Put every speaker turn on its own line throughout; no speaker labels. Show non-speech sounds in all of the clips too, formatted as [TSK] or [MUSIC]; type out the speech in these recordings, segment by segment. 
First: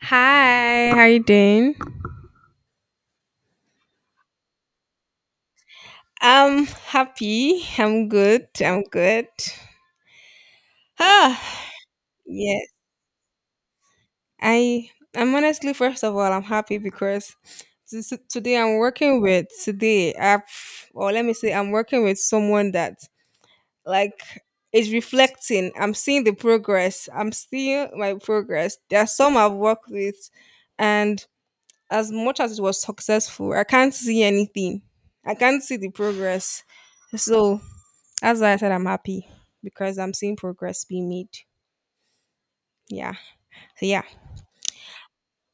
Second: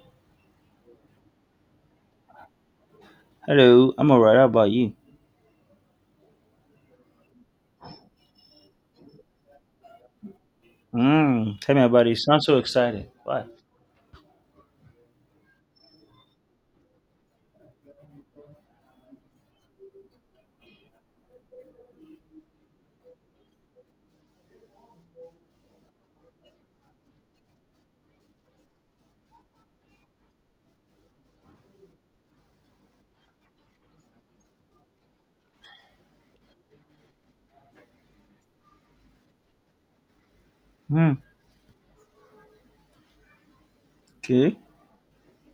Hi, how you doing?
Hello, I'm alright. How about you?
I'm happy. I'm good. I'm good. Ah,
Mm, tell me about it. Sounds so
yes.
exciting. Why?
I I'm honestly, first of all, I'm happy because today I've or let me say I'm working with someone that like is reflecting. I'm seeing the progress. I'm seeing my progress. There are some I've worked with, and as much as it was successful, I can't see anything. I can't see the progress. So that's why I said I'm happy because I'm seeing progress being
Mm,
made. Yeah. So yeah.
okay.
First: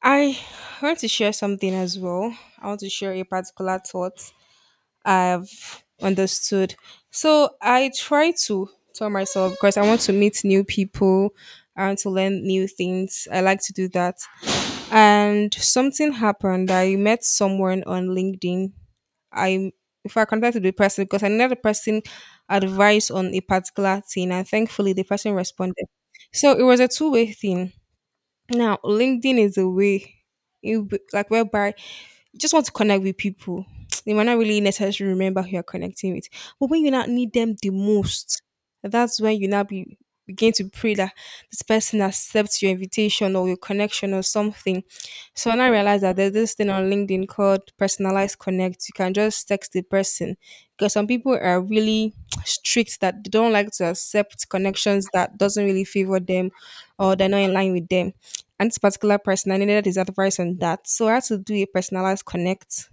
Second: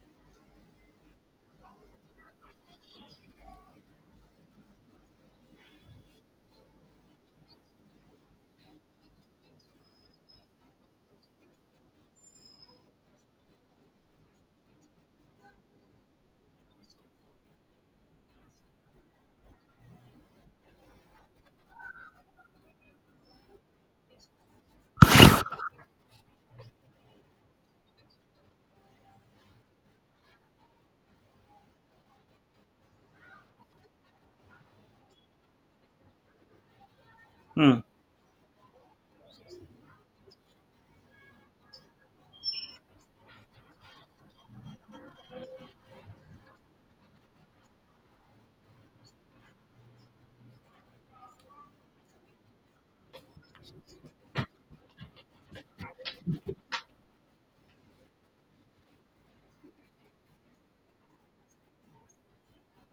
I want to share something as well. I want to share a particular thought I've understood. So I try to tell myself because I want to meet new people. I want to learn new things. I like to do that. And something happened. I met someone on LinkedIn. I if I contacted the person because I needed the person advice on a particular thing, and thankfully the person responded. So it was a two-way thing. Now, LinkedIn is a way you b- like whereby you just want to connect with people. They might not really necessarily remember who you're connecting with. But when you not need them the
Mm,
most, that's when you now be begin to pray that this person accepts your invitation or your connection or something. So when I realized that there's this thing on LinkedIn called personalized connect, you can just text the person because some people are really strict that they don't like to accept connections that doesn't really favor them or they're not in line with them, and this particular person I needed his advice on that. So I had to do a personalized connect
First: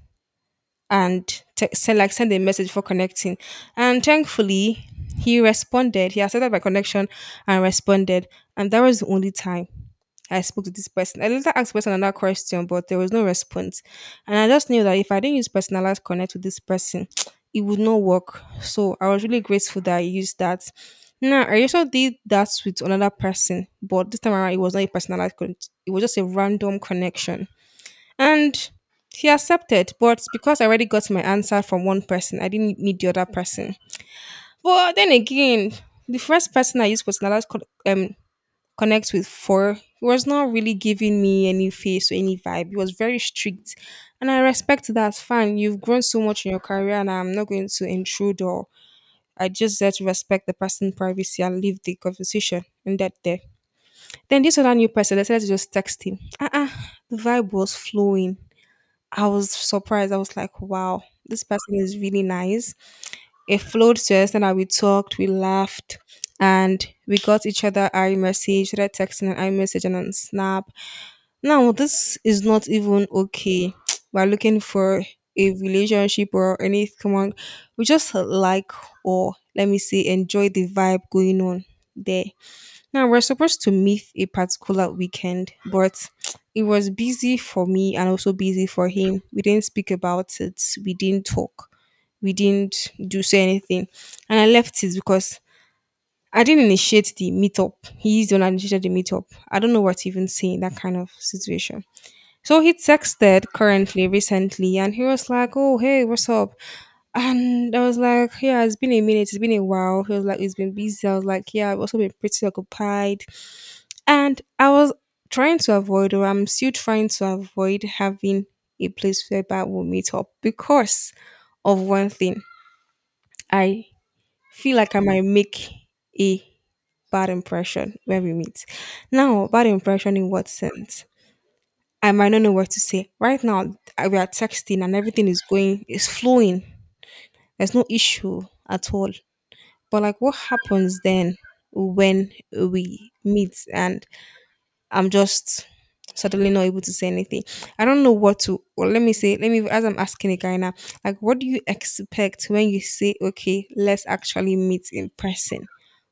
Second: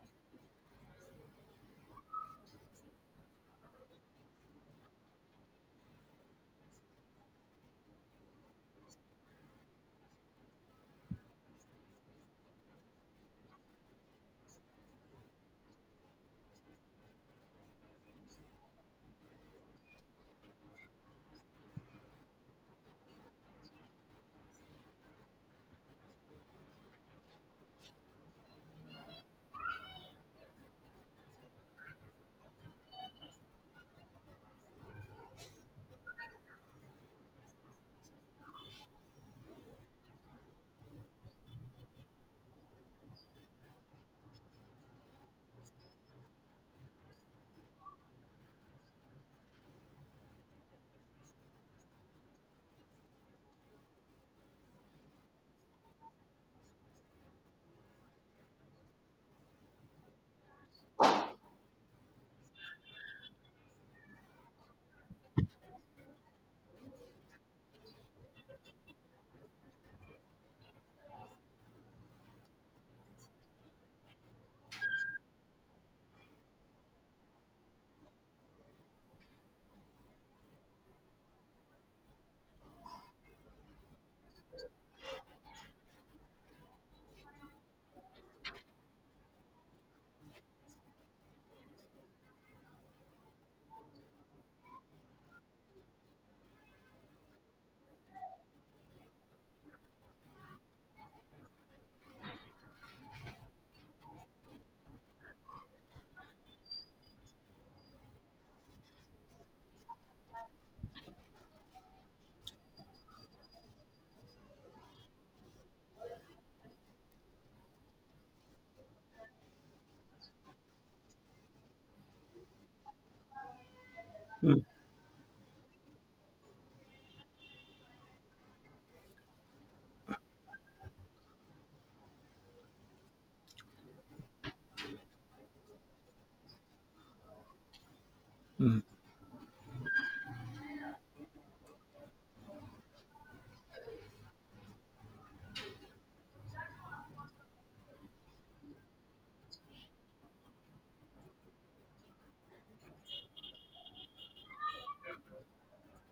and send a message for connecting. And thankfully, he responded. He accepted my connection and responded. And that was the only time I spoke to this person. I later asked the person another question, but there was no response. And I just knew that if I didn't use personalized connect with this person, [TSK] it would not work. So I was really grateful that I used that. Now, I also did that with another person, but this time around it was not a personalized connect. It was just a random connection. And he accepted, but because I already got my answer from one person, I didn't need the other person. But then again, the first person I used personalized connect with four. He was not really giving me any face or any vibe. He was very strict. And I respect that. Fine, you've grown so much in your career, and I'm not going to intrude, or I just had to respect the person's privacy and leave the conversation and that there. Then this other new person decided to just text him. Uh-uh. The vibe was flowing. I was surprised. I was like, wow, this person is really nice. It flowed to the extent we talked, we laughed, and we got each other iMessage, started texting on iMessage and on Snap. Now, this is not even okay. [TSK] We're looking for a relationship or anything. We just like, or let me say, enjoy the vibe going on there. Now, we're supposed to meet a particular weekend, but [TSK] it was busy for me and also busy for him. We didn't speak about it, we didn't talk, we didn't do say anything. And I left it because I didn't initiate the meetup. He's the one that initiated the meetup. I don't know what to even saying that kind of situation. So he texted currently recently and he was like, "Oh, hey, what's up?" And I was like, "Yeah, it's been a minute, it's been a while." He was like, "It's been busy." I was like, "Yeah, I've also been pretty occupied." And I was trying to avoid, or I'm still trying to avoid having a place whereby we'll meet up because of one thing. I
mm,
feel like I might make a bad impression when we meet. Now, bad impression in what sense? I might not know what to say. Right now, we are texting and everything is going, is flowing. There's no issue
mm,
at all. But like, what happens then when we meet and I'm just suddenly not able to say anything. I don't know what to, or let me say, let me, as I'm asking a guy now, like, what do you expect when you say, okay, let's actually meet in person?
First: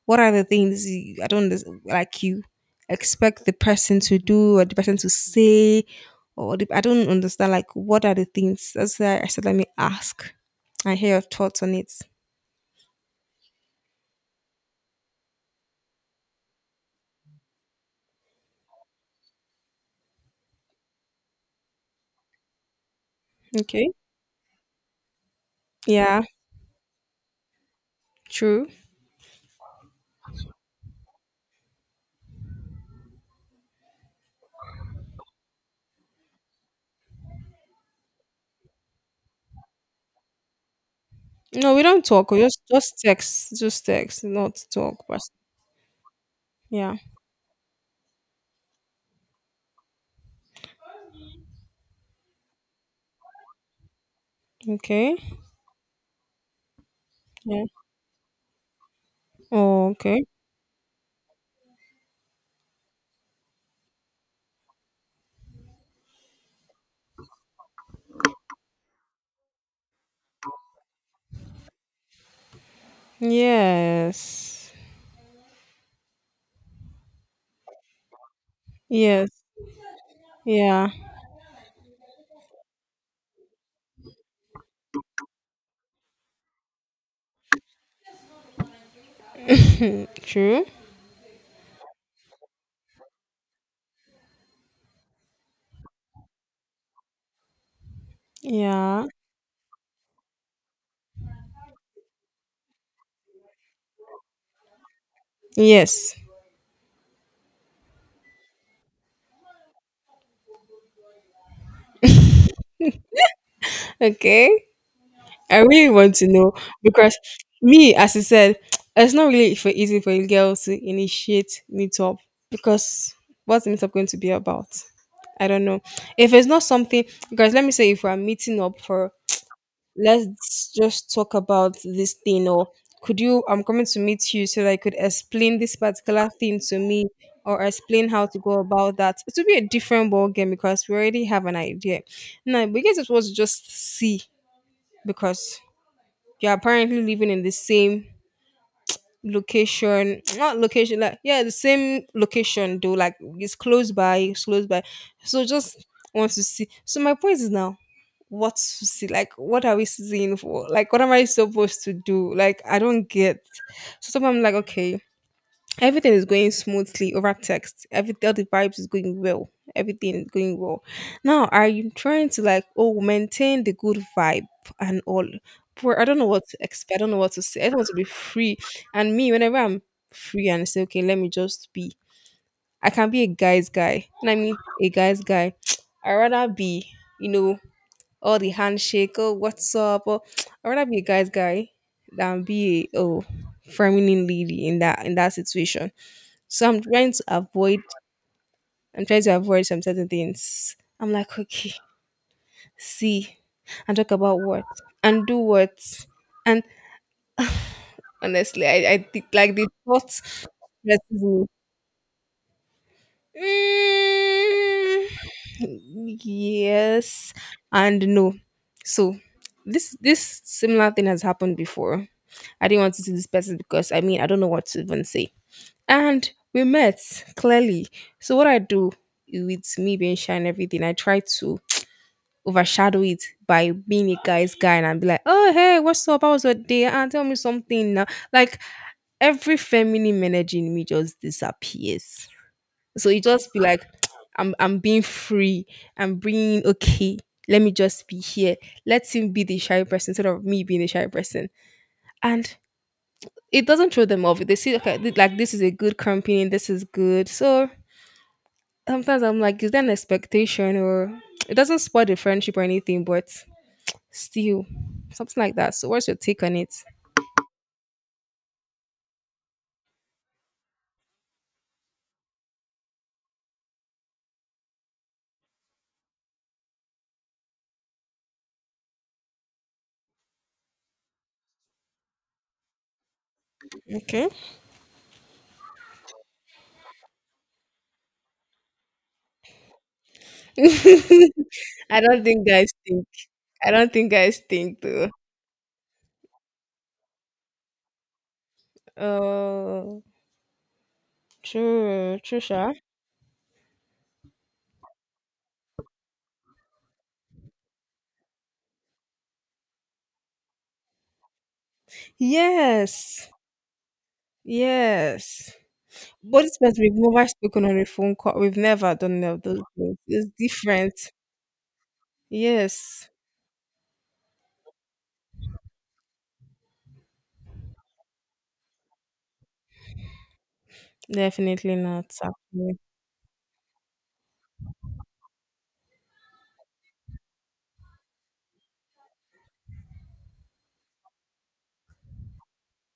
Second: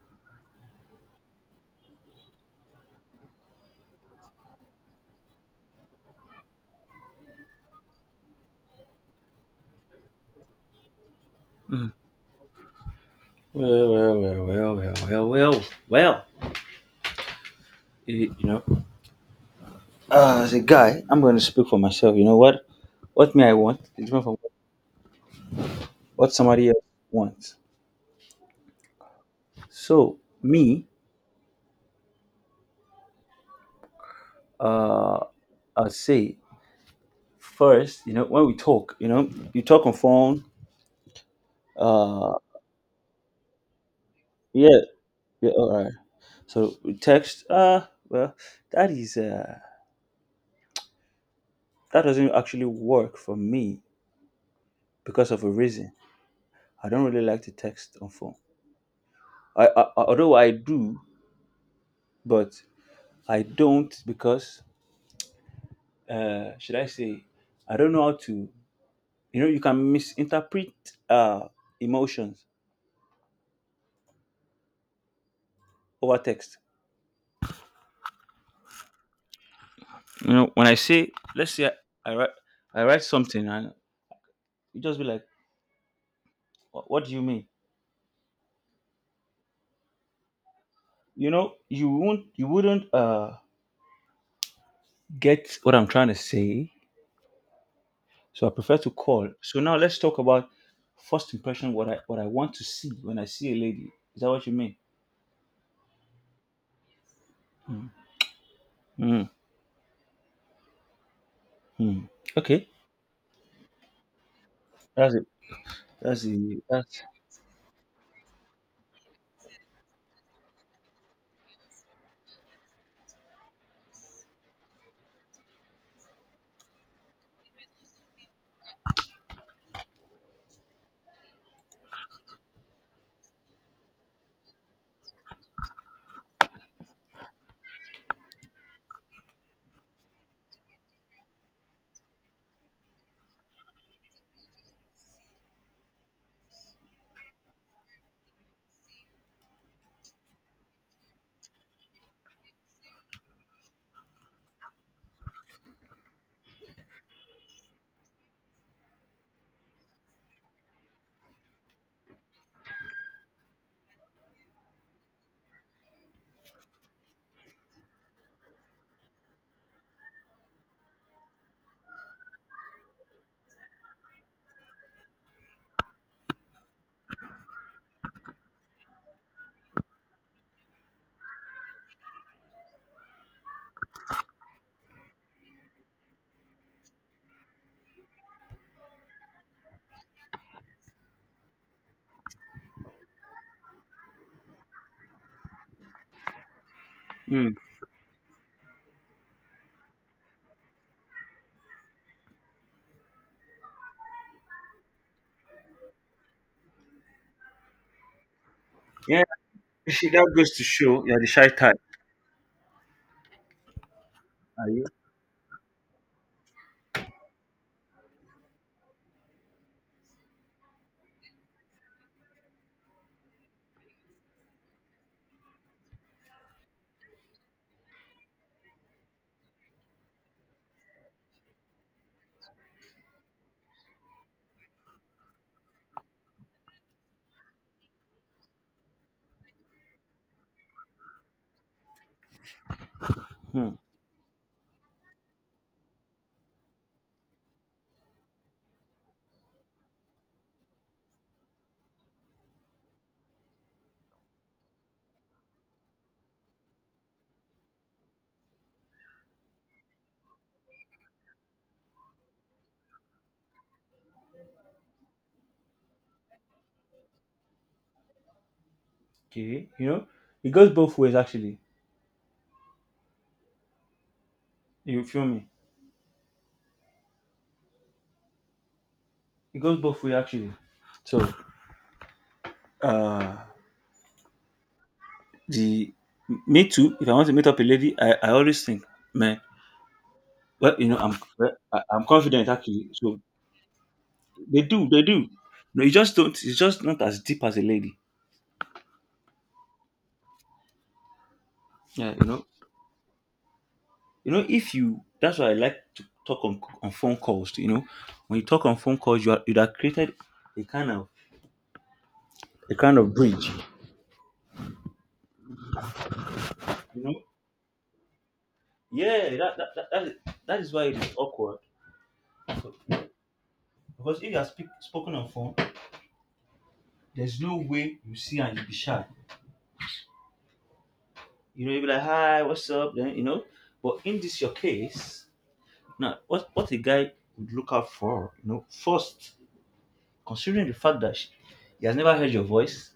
What are the things I don't unders- like you expect the person to do or the person to say? I don't understand, like, what are the things? That's why I said, let me ask, I hear your thoughts on
mm.
it.
Well, well, well, well, well, well, well, well. You know, guy, I'm going to speak for myself. You know what? What may I want
Okay.
is different from
Yeah,
what somebody else wants.
true.
So me, uh, I'll say first. You know, when we talk, you talk on phone.
No, we don't talk.
Uh,
We just, just text, not
yeah,
talk. But
yeah, all right. So
yeah.
we text. Well, that is. That doesn't actually work for me
Okay.
because of a reason. I don't really like to
Yeah.
text on phone. I, I
Oh,
I-
okay.
although I do, but I don't because should I say I don't know how to. You know, you can misinterpret uh, emotions
Yes.
over text.
Yes.
You know, when I
Yeah.
say let's say I write I write something and you just be like, "What do you mean?"
Hmm, true.
You know, you wouldn't get what I'm trying to say. So I prefer to
Yeah.
call. So now let's talk about first impression. What I want to see when I see a lady. Is that what you mean?
Yes.
Mm. Hmm. Okay.
Okay.
That's it.
I really want
That's
to know,
the that's.
because me, as I said, [TSK] it's not really for easy for a girl to initiate meetup because what's the meetup going to be about? I don't know. If it's not something, guys, let me say if we're meeting up for let's just talk about this thing, or could you, I'm coming to meet you so that I could explain this particular thing to me or explain how to go about that, it will be a different ball game because we already have an idea. Now we guess it was just see because you're apparently living in the same location, [TSK] not location like, yeah, the same location though, like it's close by it's close by. So just want to see. So my point is now what to see, like what are we seeing for, like what am I supposed to do, like I don't get. So sometimes I'm like, okay, everything is going smoothly over text. Every All the vibes is going well. Everything is going well. Now are you trying to like, oh, maintain the good vibe and all. But I don't know what to expect. I don't know what to say. I don't want to be free. And me, whenever I'm free and I say, okay, let me just be. I can be a guy's guy. And I mean a guy's guy. [TSK] I rather be, you know, all the handshake, oh what's up? Or [TSK] I rather be a guy's guy than be a, oh, feminine lady in that situation. So I'm trying to
Mm.
avoid, I'm trying to avoid some certain things. I'm like, okay, see and talk about what and do what. And honestly, I
Yeah.
think like the
you
thought
See, that
stresses
goes to show you're the
me.
shy type. Are you?
Mm, yes and no. So this similar thing has happened before. I didn't want to see this person because I mean I don't know what to even say. And we met clearly. So what I do, with me being shy and everything, I try to overshadow it by being a guy's guy and be like, oh hey, what's up? How was your day? And tell me something now. Like every feminine energy in me just disappears. So you just be
Hmm.
like, [TSK] I'm being free. I'm being okay. Let me just be here. Let him be the shy person instead of me being the shy person. And it doesn't throw them off. They see okay, like this is a good company. This is good. So sometimes I'm like, is there an expectation, or it doesn't spoil the friendship or anything, but steal. Something like that. So what's your take on it?
Okay. You know, it goes both ways actually. You feel me? It goes both ways actually. So uh,
Okay.
the me too. If I want to meet up a lady, I always think, man. Well, you know, I'm,
[LAUGHS]
well, I,
I
I'm
don't
confident
think guys
actually.
think.
So
I don't think guys
they
think
do, they
though.
do. No, you just don't. It's just not as deep as a lady.
Oh,
Yeah,
true.
you
True,
know.
sure.
You know, if you that's why I like to talk on phone calls. You know, when you talk on phone calls, you have created a kind of a kind of
Yes,
bridge.
yes. But it's because we've
You know,
never spoken on a phone call. We've never done any
yeah,
of
that
those
that that,
things.
that, is,
It's
that is why
different.
it is awkward
Yes,
because if you are spoken on phone, there's no way you see and you be shy. You know,
definitely
you be like,
not.
hi, what's
Actually.
up? Then, but in this your case, now what a guy would look out for, first, considering the fact that he has never heard your voice,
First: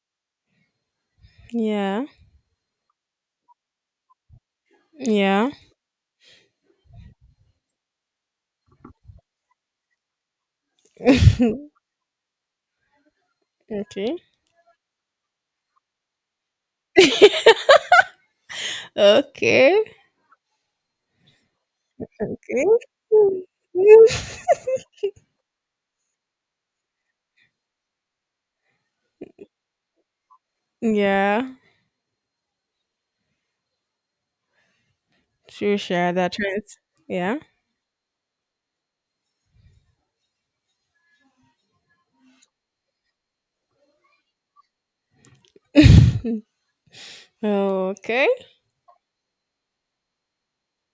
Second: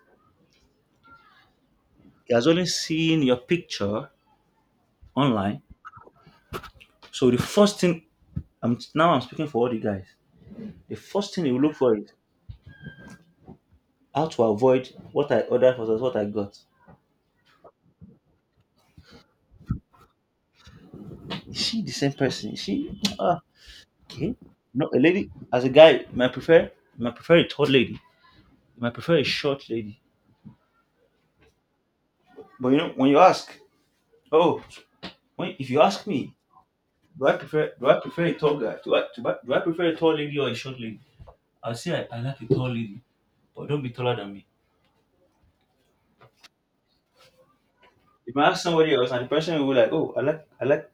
Yeah,
he has only seen your picture
yeah.
online. So the first thing, I'm now I'm speaking for all the guys. The first thing you
[LAUGHS]
look for is
Okay.
how to avoid what I ordered versus what I got.
Okay,
Is she the same person? Is
okay.
she, okay? No, a lady as a guy might prefer a tall lady, might prefer a short lady.
[LAUGHS] Yeah.
But you know when you ask, oh, if
True,
you ask
share that
me,
trends.
do I
Yeah.
prefer do I prefer a tall guy? Do I prefer a tall lady or a short lady? I'll say I like a tall lady. But don't be taller than me.
Okay.
If I ask somebody else, and the person will be like, "Oh, I like, I like,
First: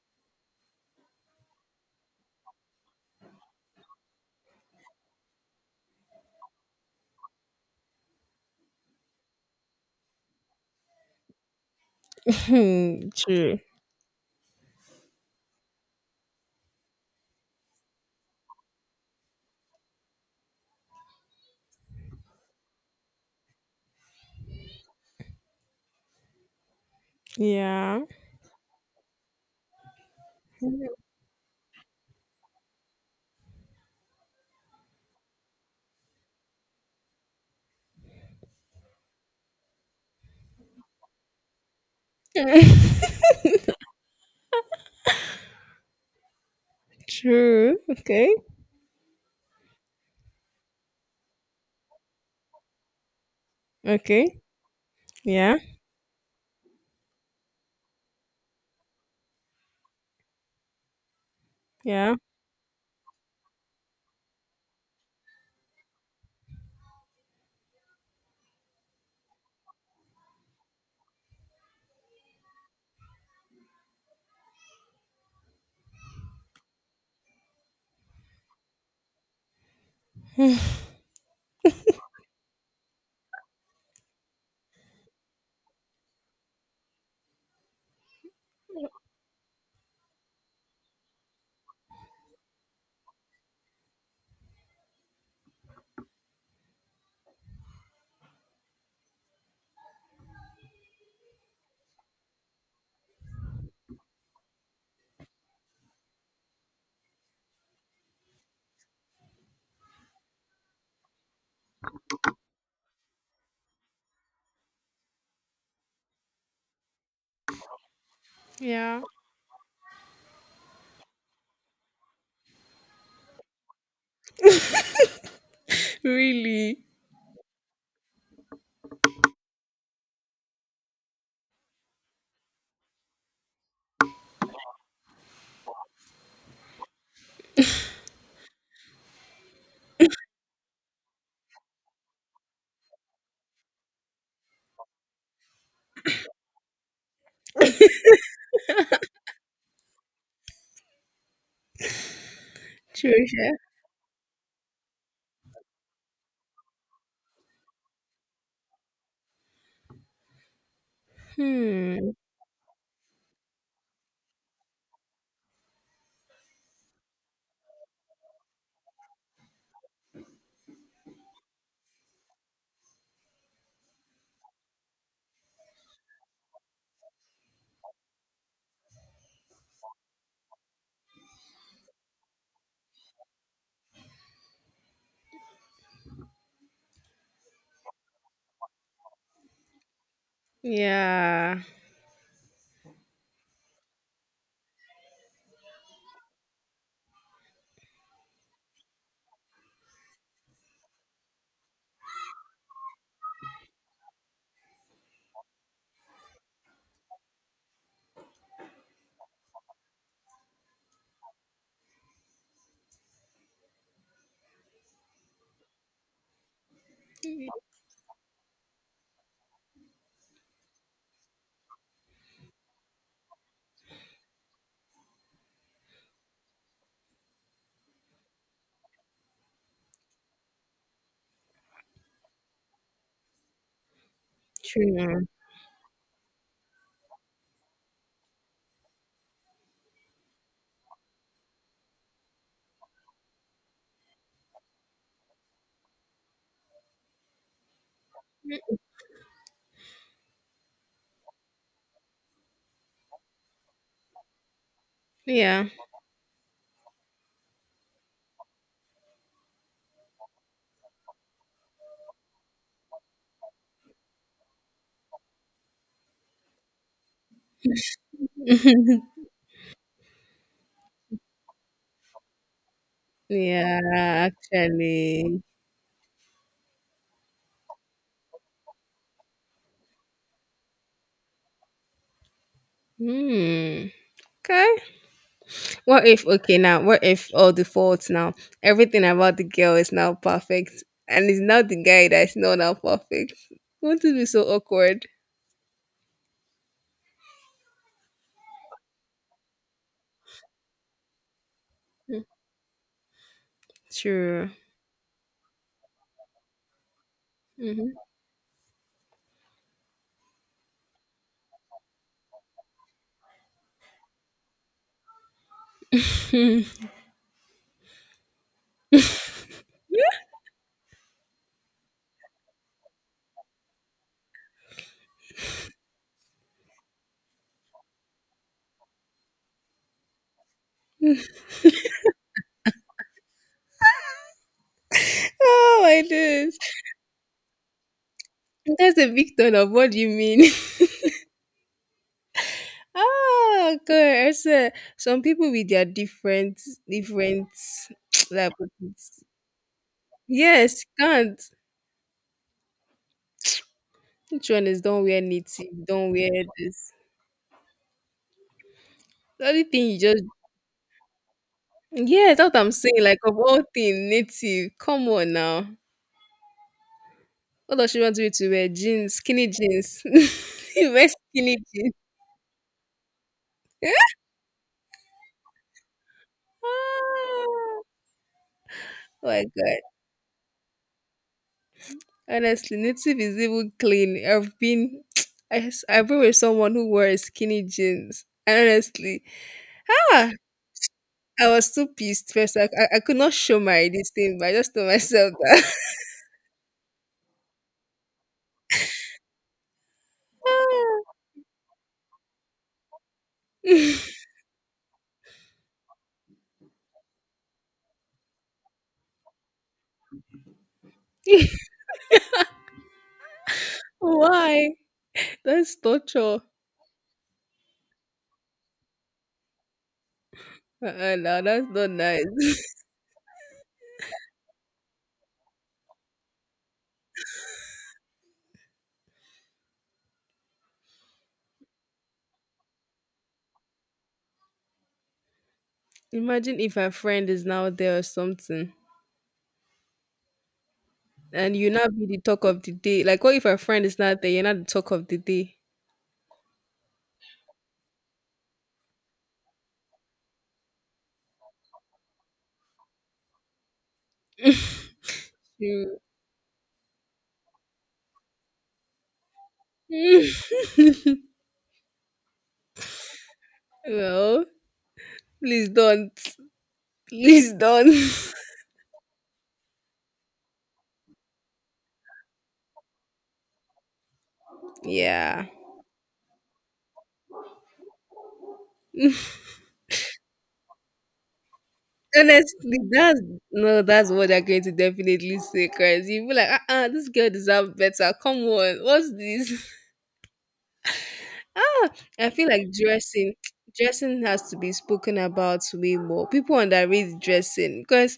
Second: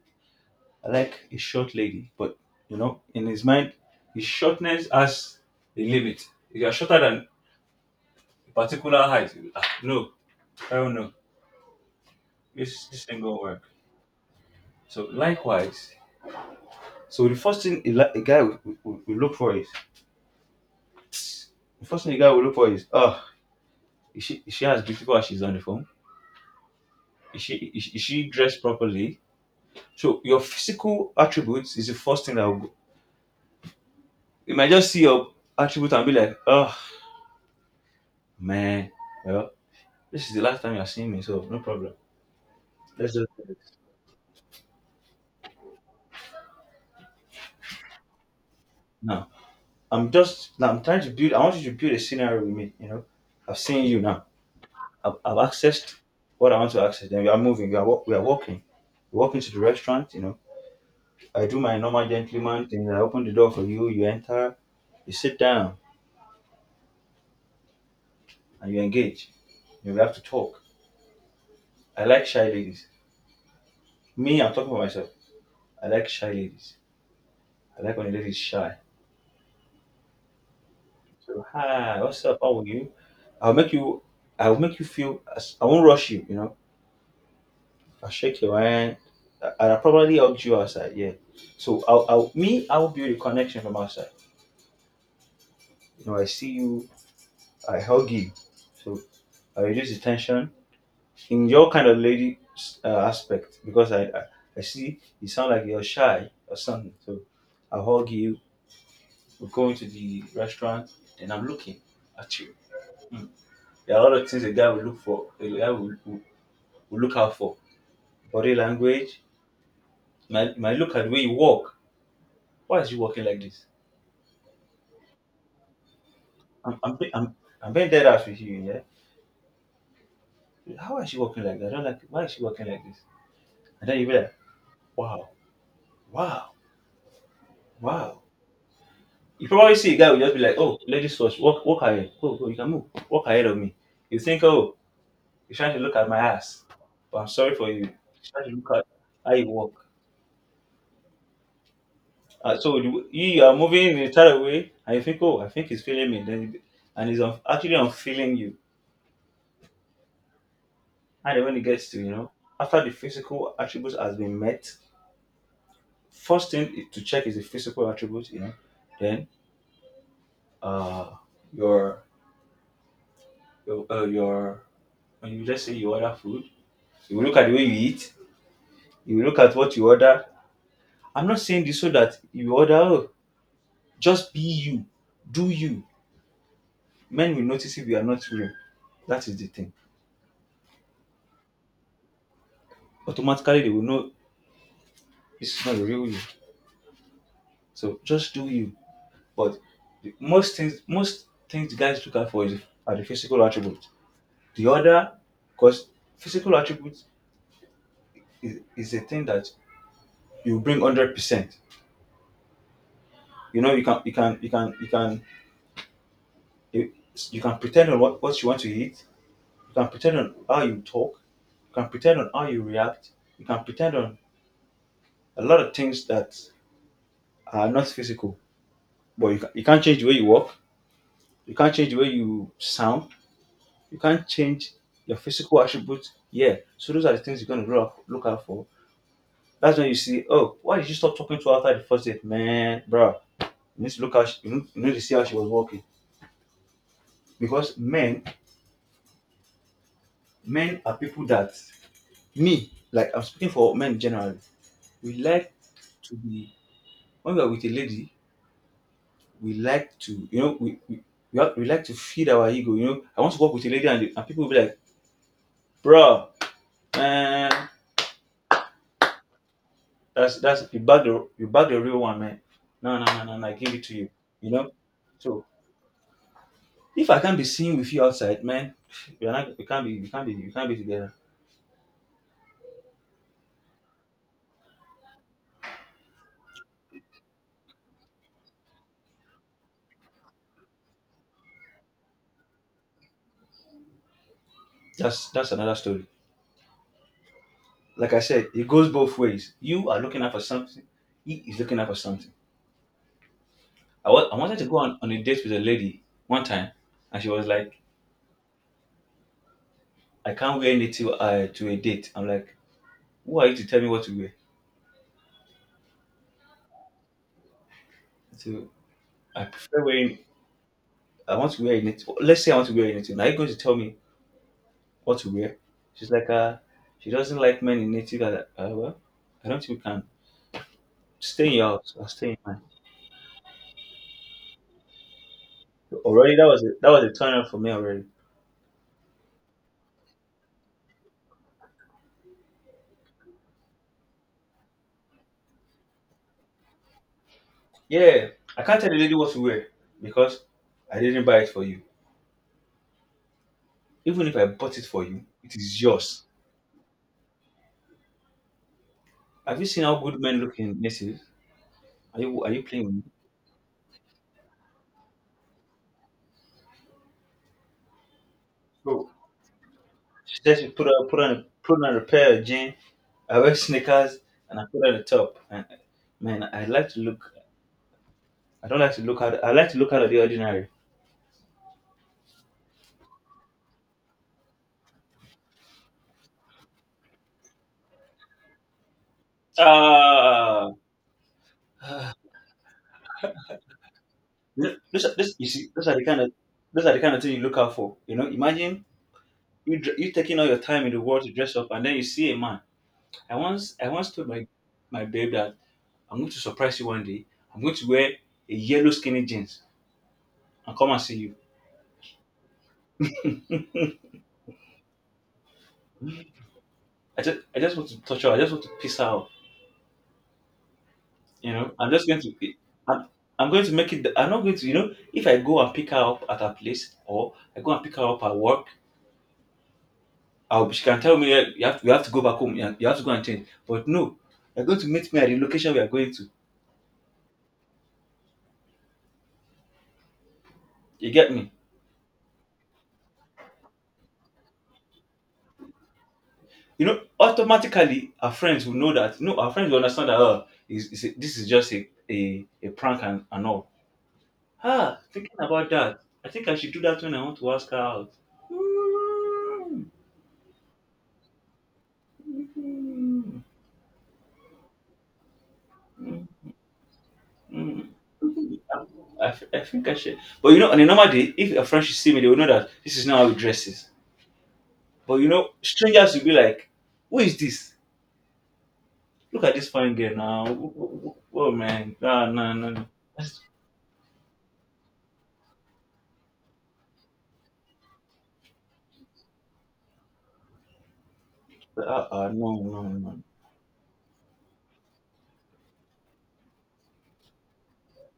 I like a short lady," but you know, in his mind, his shortness has a limit. If you are shorter than a particular height, no, I don't know. This
Hmm,
ain't gonna
true.
work. So likewise, so the first thing a guy will look for is, the first thing a guy will look for is, oh, is she as beautiful as she's on the phone? Is
Yeah.
she dressed properly? So your physical attributes is the first thing that will. You might just see your attribute and be like, oh man, well, this is the last time you're seeing me, so no problem.
[LAUGHS]
Let's just do this.
True. Okay.
Now now I want you to build a scenario with me, you know. I've seen you now.
Okay.
I've
Yeah.
accessed what I want to access. Then we are moving, we are walking. We walk into the restaurant, you know. I do my normal
Yeah.
gentleman thing, I open the door for you, you enter, you sit down and you engage. You know, we have to talk. I like shy ladies. Me, I'm talking about myself. I like shy ladies. I like when a lady is shy. So, hi, what's up? How are you? I'll make you, I'll make you feel, I won't rush you, you know. I'll shake your hand and I'll probably hug you outside, yeah. So, me, I'll build a connection from outside. You know, I see you, I hug you. So, I reduce the tension in your kind of lady aspect because I see you sound like you're shy or something. So, I'll hug you, we're going to the restaurant and I'm looking at you. Mm. There are a lot of things a guy will look for, a guy will look out for body
Yeah.
language. Might look at the way you walk. Why is she walking like this? I'm
Really.
I'm be- I'm, I'm being dead ass with you, yeah. How is she walking like that? I don't like. Why is she walking like this? And then you be like, wow, wow, wow. You probably see a guy will just be like, oh, ladies first, walk ahead, go go, you can move, walk ahead of me. You think, oh, you're trying to look at my ass, but I'm sorry for you. He's trying to look at how you walk. So you,
True,
you
share.
are moving in a tired way, and you think, oh, I think he's feeling me. Then, and he's actually unfeeling you. And then when it gets to,
Hmm.
after the physical attributes has been met, first thing to check is the physical attributes, you know. Then uh your your when you just say you order food, you will look at the way you eat, you will look at what you order. I'm not saying this so that you order, oh, just be you, do you. Men will notice if you are not real. That is the thing.
Yeah.
Automatically they will know this is not the real you. So just do you. But the most things guys look out for is are the physical attributes. The other, because physical attributes is a thing that you bring 100%. You know, you can, you can, you can, you can, you, you can pretend on what you want to eat. You can pretend on how you talk. You can pretend on how you react. You can pretend on a lot of things that are not physical. But you can't change the way you walk. You can't change the way you sound. You can't change your
True.
physical attributes. Yeah. So those are the things you're gonna grow up, look out for. That's when you see, oh, why did you stop talking to her after the first date? Man, bro, you need to look how she, you need to see how she was walking. Because men are people that me, like I'm speaking for men generally, we like
Yeah.
to be when we are with a lady, we like to, we like to feed our ego, you know. I want to work with a lady and, people will be like, bro, man, that's you bag the real one, man. No, no, no, no, no. I give
Yeah.
it to you. You know.
Actually.
So if I can't be seen with you outside, man, we are not. We can't be. We can't be. We can't be together.
Hmm. Okay. What if, okay, now, what if all the faults now? Everything about the girl is now perfect, and it's now the guy that's not now perfect. Won't it be so awkward?
That's another story. Like I said, it goes both ways. You are looking out for something. He is looking out for
Mm,
something. I
true.
wanted to go on a date with a lady one time, and she was like,
Hmm.
"I can't wear native to a date." I'm like, "Who are you to tell me what to wear?"
[LAUGHS]
So I prefer wearing. I want to wear a native. Let's say I want to wear a native. Now you're going to tell me what to wear. She's like, she doesn't like men in native. I was like, well, I don't think we can stay in your house. I'll stay in mine.
Oh my
Already, that
goodness.
was a, that was a turn off for me already.
That's a big turn of, what do you mean? [LAUGHS] Ah, God. I said, some people with their different, different,
Yeah,
[TSK] like,
I
what
can't tell the lady
is-
what to wear because
yes,
I didn't buy
can't.
it for you. Even if I
Which one
bought
is
it
don't
for
wear
you, it is
knitting, don't
yours.
wear this. The
Have
only
you seen
thing
how
you
good
just,
men look in native? Are
yes,
you are
that's what
you
I'm
playing with
saying.
me?
Like of all things, native. Come on now. What does she want you to wear?
So
Jeans, skinny jeans.
she said
[LAUGHS]
she put
You wear
on put on
skinny
put
jeans.
on a pair of jeans. I wear sneakers and I put on the top. And man, I like to look.
Ah,
I don't like to look
oh
out.
my
I like to
god.
look out of the ordinary.
Honestly, native is even clean. I've been [TSK] I've been with someone who wore skinny jeans. And honestly, ah,
Uh,
I was too pissed first. I could not show my this thing, but I just told
those are, this,
myself
you
that.
see,
[LAUGHS]
those are the kind of thing you look out for. You know, imagine you taking all your time in the
Ah.
world to dress up, and then you see a man. I once told my babe that I'm going to surprise you one day. I'm going to wear a yellow skinny jeans and come and see you.
[LAUGHS]
[LAUGHS]
Why? That's torture.
I just want to touch her. I just want to piss her off.
Uh-uh, no,
You
that's
know,
not
I'm just going to.
nice. [LAUGHS]
I'm, I'm going to make it. I'm not going to. You know, if I go and pick her up at her place, or I go and pick her up at work, she can tell me, "Yeah, you have to go back home. You have to go and change. But no, you're going to meet me at the location we are going to."
Imagine if a friend is now there or something,
You get me?
and you not be the talk of the day. Like, what if a friend is not there? You're not the talk of the day.
You know, automatically our friends will know that. No, our friends will understand that. Oh, this is just a prank and all. Ah, thinking about
You-
that, I think I should do that when I want to ask her out. Mm,
[LAUGHS]
mm,
well, please don't.
mm,
Please
mm.
don't.
I think I should. But you know, on a normal day, if a friend should see me, they will know that this is not how he dresses.
[LAUGHS]
But you
Yeah.
know, strangers will be like, "Who is this? Look at this fine girl now. Oh man, nah, nah, nah,
Honestly,
nah.
that's
That's-"
no, that's what they're going to definitely say, cause you feel like, this girl deserves better. Come on, what's this? [LAUGHS] I feel
No,
like
no, no.
[TSK] dressing has to be spoken about way more. People underrate dressing, cause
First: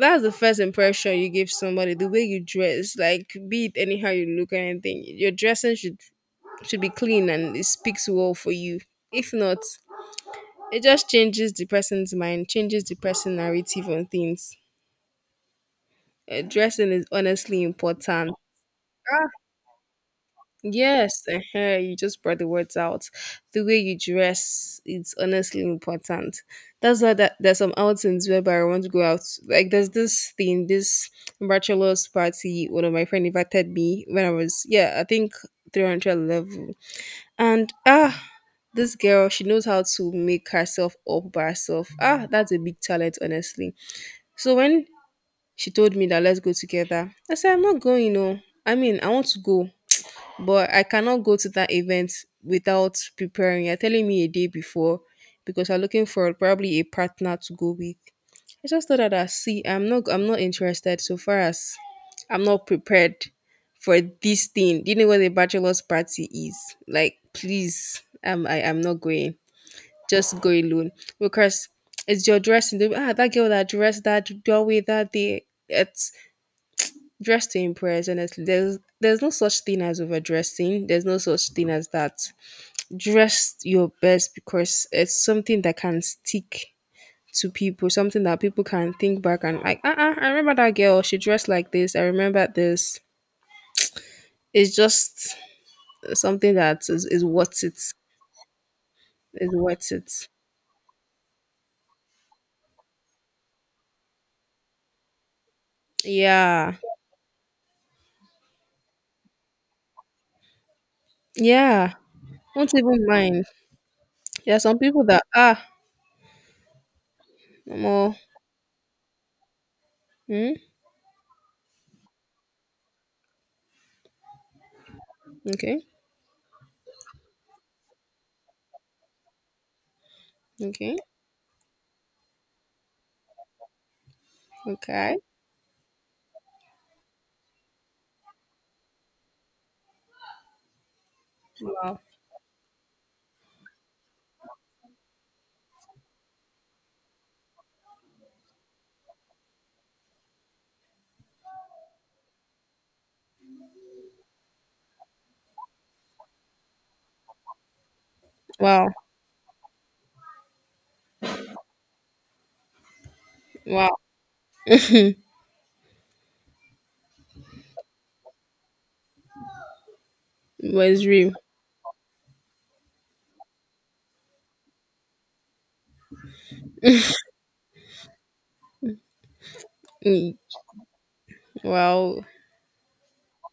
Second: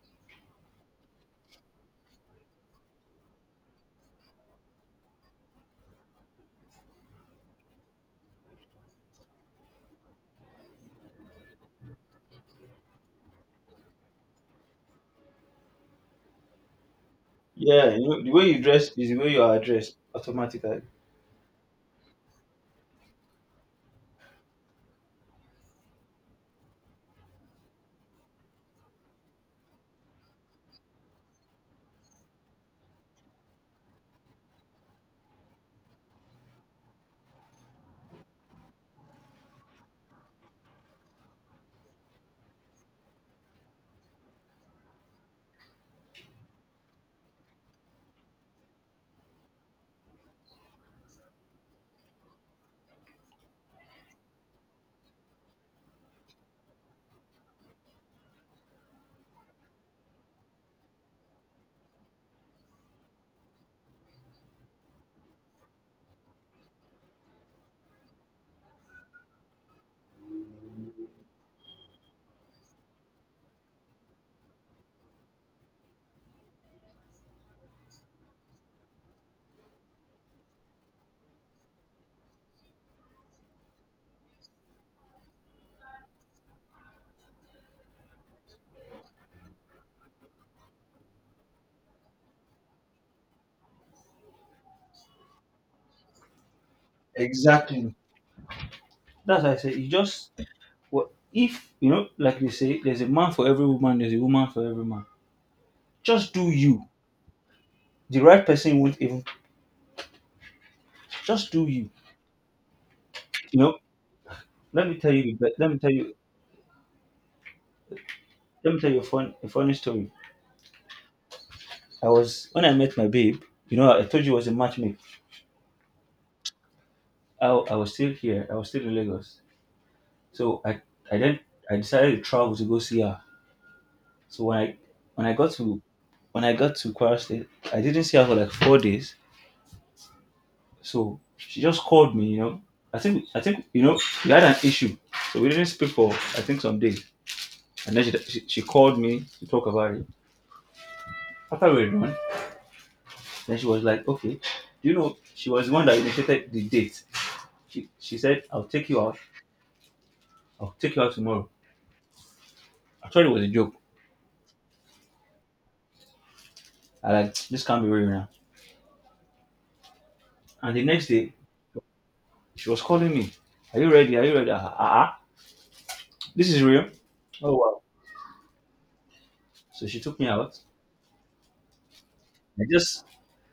that's the first impression you give somebody the way you dress, like be it anyhow you look or anything. Your dressing should be clean and it speaks well for you. If not, it just changes the person's mind, changes the person narrative on things. Dressing is honestly
Yeah, you know, the
important.
way you dress is the way you are dressed automatically.
Yes, you just brought the words out. The way you dress is honestly important. That's why that there's some outings whereby I want to go out. Like there's this bachelor's party. One of my friend invited me when I was, yeah, I think 300 level. And ah, this girl, she knows how to make herself up by herself. Ah, that's a big talent, honestly. So when she told me that let's go together, I said I'm not going. No, I mean I want to go, but I cannot go to that event without preparing. You're telling me a day before? Because I'm looking for probably a partner to go with. I just thought that I'm not interested, so far as I'm not prepared for this thing. Do you know what a bachelor's party is? Like, please, I'm not going. Just go alone. Because it's your dressing. They'll be, ah, that girl that dressed that doorway that day. It's dress to impress, honestly. There's no such thing as overdressing, there's no such thing as that. Dress your best, because it's something that can stick to people, something that people can think back and like, uh-uh, I remember that girl, she dressed like this, I remember this. It's just something that is worth it.
Exactly. That's
Is
why I say you
worth it.
just, what if, you know, like they say, there's a man for every woman, there's a woman for every man. Just do
Yeah.
you. The right person won't even, just do you.
Yeah. Do not even mind.
You know,
There are some
let me
people
tell
that
you.
ah,
Let me tell you.
more.
Let me tell you a a funny story.
Hmm?
I was when I met my babe. You know, I told you I was a matchmaker.
Okay.
I was still here. I was still in Lagos. So
Okay.
I then I decided to travel to go see her. So
Okay.
when I got to when I got to Kwara State, I didn't see her for like 4 days. So she just
Wow.
called me, you know. I think you know we had an issue, so we didn't speak for, I think, some days. And then she called me to talk about it. After we were done, then she was like, "Okay, do you know she was the one that initiated the date? She said I'll take
Wow.
you out. I'll take you out tomorrow." I thought it was a joke.
Wow.
I like this can't be real now. And the
But
next
it's real.
day, she was calling me. "Are you ready? Are you ready? Ah, ah, ah." This is real. Oh wow. So she took me
Mm.
out.
Wow.
I just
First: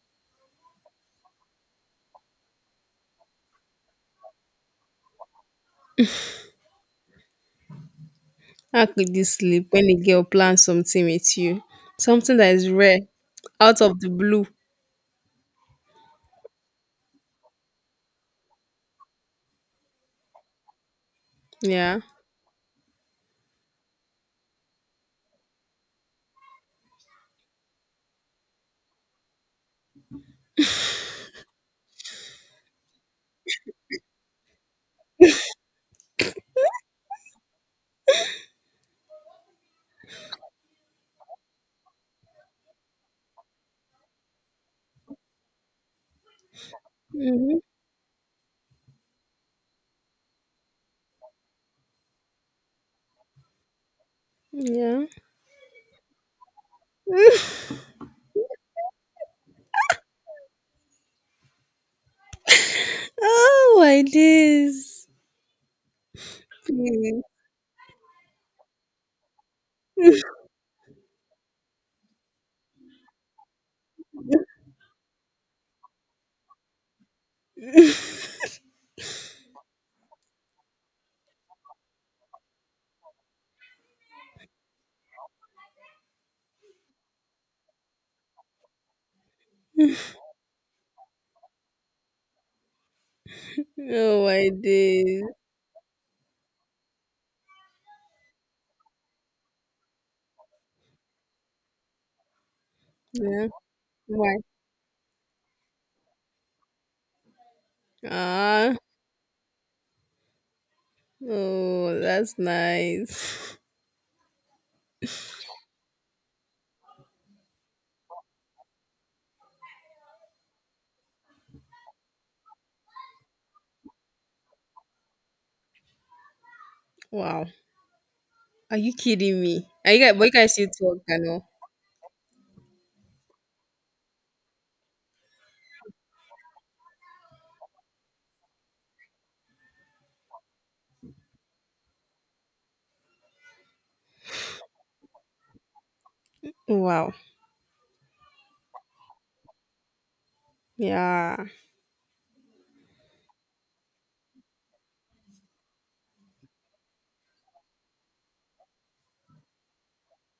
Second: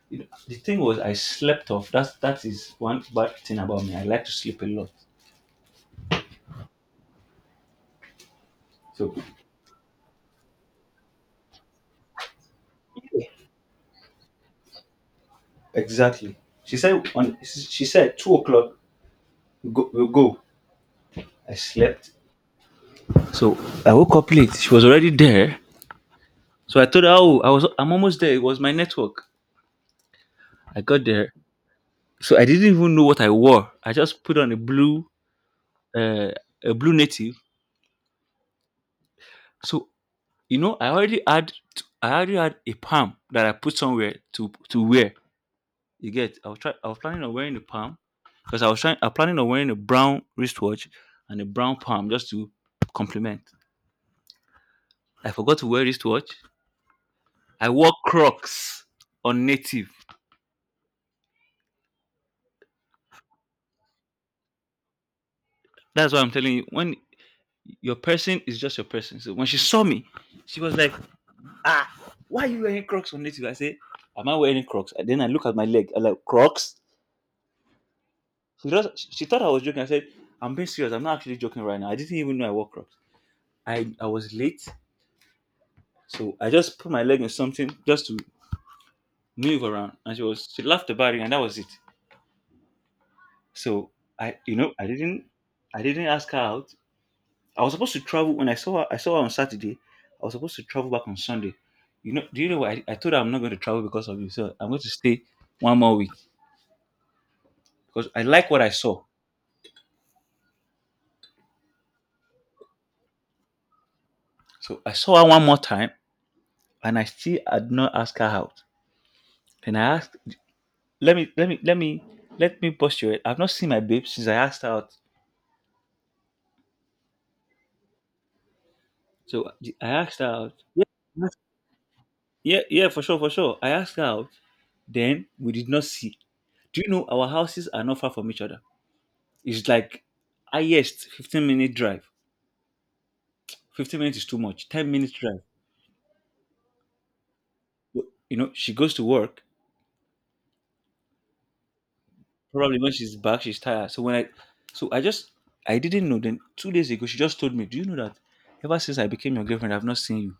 you know, the thing was I slept off. That is one bad thing about me. I like to sleep a lot.
How
So
could you sleep when a girl plans something with you? Something that is rare, out of the blue.
exactly. She said 2 o'clock we'll go. I
Yeah.
slept. So I woke up late. She was already there. So I told her, oh, I'm almost there. It was my network. I got there. So I didn't even know what I wore. I just put on a blue, uh, a blue native. So you know, I already had a palm that I put somewhere to wear. You get? I was planning on wearing
Hmm.
the palm, because I was trying I planning on wearing a brown wristwatch and a brown palm just to complement.
Yeah.
I forgot to wear wristwatch.
[LAUGHS]
I wore Crocs on native.
Oh, my days.
That's why I'm telling you when
Please.
your person is just your person. So when she saw me,
[LAUGHS]
she was like, "Ah, why are you wearing Crocs on native?" I say, "Am I wearing Crocs?" And then I look at my leg. I'm like, "Crocs." She thought I was joking. I said, "I'm being serious. I'm not actually joking right now. I didn't even know I wore Crocs. I was late, so I just put my leg in something just to move around," and she laughed about it, and that was it. So
Oh,
I
my
you know
days.
I didn't ask her out. I was supposed to travel when I saw her. I saw her on Saturday. I was supposed to travel back on Sunday. You know? Do you know what? I told her I'm not
Yeah.
going to travel because of you.
Why?
So I'm going to stay one more week because I like what I
Ah.
saw.
Oh, that's nice. [LAUGHS]
So I saw her one more time, and I still had not asked her out. And I asked let me let me let me let me posture it. I've not seen my babe since I asked her out.
Wow. Are you kidding
So
me?
I
Are you guys,
asked her
but you guys
out.
still talk, I
Yeah,
know.
yeah, yeah, for sure, for sure. I asked her out. Then we did not see. Do you know our houses are not far from each other? It's like highest 15-minute drive. 15 minutes is too much. 10 minutes drive.
Wow.
You know, she goes to work.
Yeah.
Probably when she's back, she's tired. So when I so I just I didn't know. Then 2 days ago, she just told me, "Do you know that ever since I became your girlfriend, I've not seen you?"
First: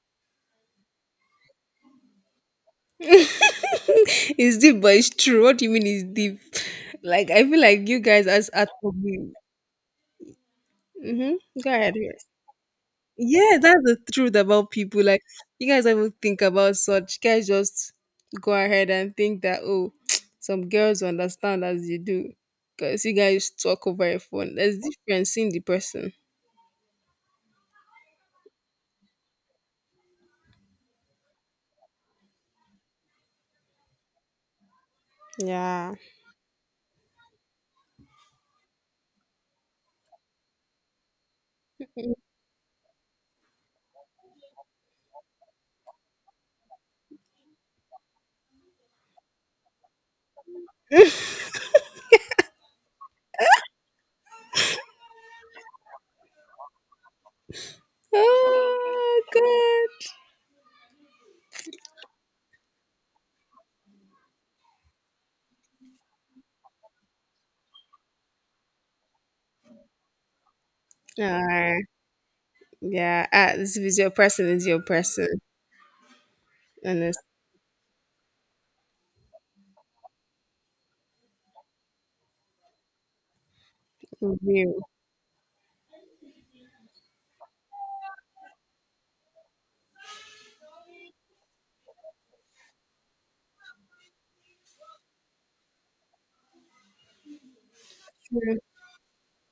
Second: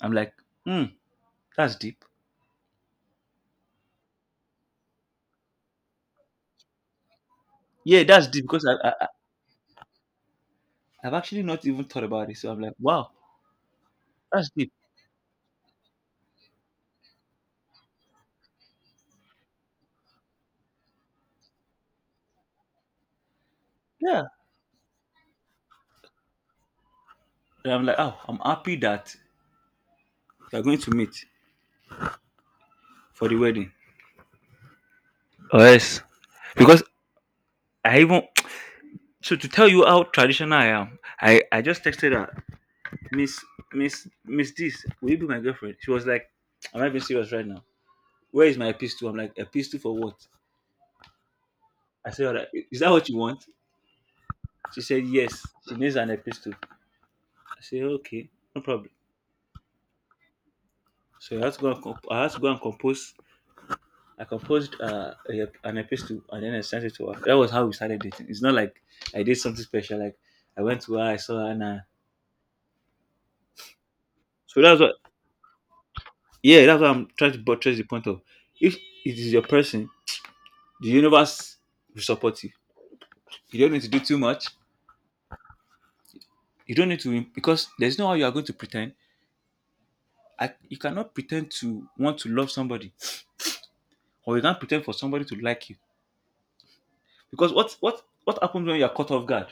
I'm like, hmm, that's deep.
It's deep, but it's true. What do you mean it's deep? Like I feel like you
Yeah,
guys
that's deep
as
because
are
I-
talking.
I've
Mm-hmm.
actually not
Go
even
ahead.
thought
Yes.
about it. So I'm like, wow,
Yeah, that's the truth
that's
about
deep.
people. Like you guys don't even think about such. You guys just go ahead and think that, oh, [TSK] some girls will understand as you do, because you guys talk over your
Yeah.
phone. There's difference in the person.
And I'm like, oh, I'm happy that you're going to meet for the wedding. Or
Yeah.
else, because I even, [TSK] so to tell you how traditional I am, I just texted her, "Miss, Miss this, will you be my girlfriend?" She was like, "Am I being serious right now? Where is my epistle?" I'm like, "Epistle for what?" I said, "Alright, is that what you want?" She said, "Yes." She needs an epistle. I said, "Okay, no problem."
Oh God.
So I had to go and compose. I composed an epistle and then I sent it to her. That was how we started dating. It's not like I did something special. Like I went to her, I saw her,
Ah, yeah. Ah, this is your person.
so
Is
that's
your
what.
person.
Yeah, that's what I'm
Honest.
trying to buttress the point of. If it is your person, the universe will support you. You don't need to do too much.
Real.
You don't need to, because there's no how you are going to pretend. You cannot pretend to want to love somebody, or you can't pretend for somebody to like you. Because what
True.
happens when you are caught off guard?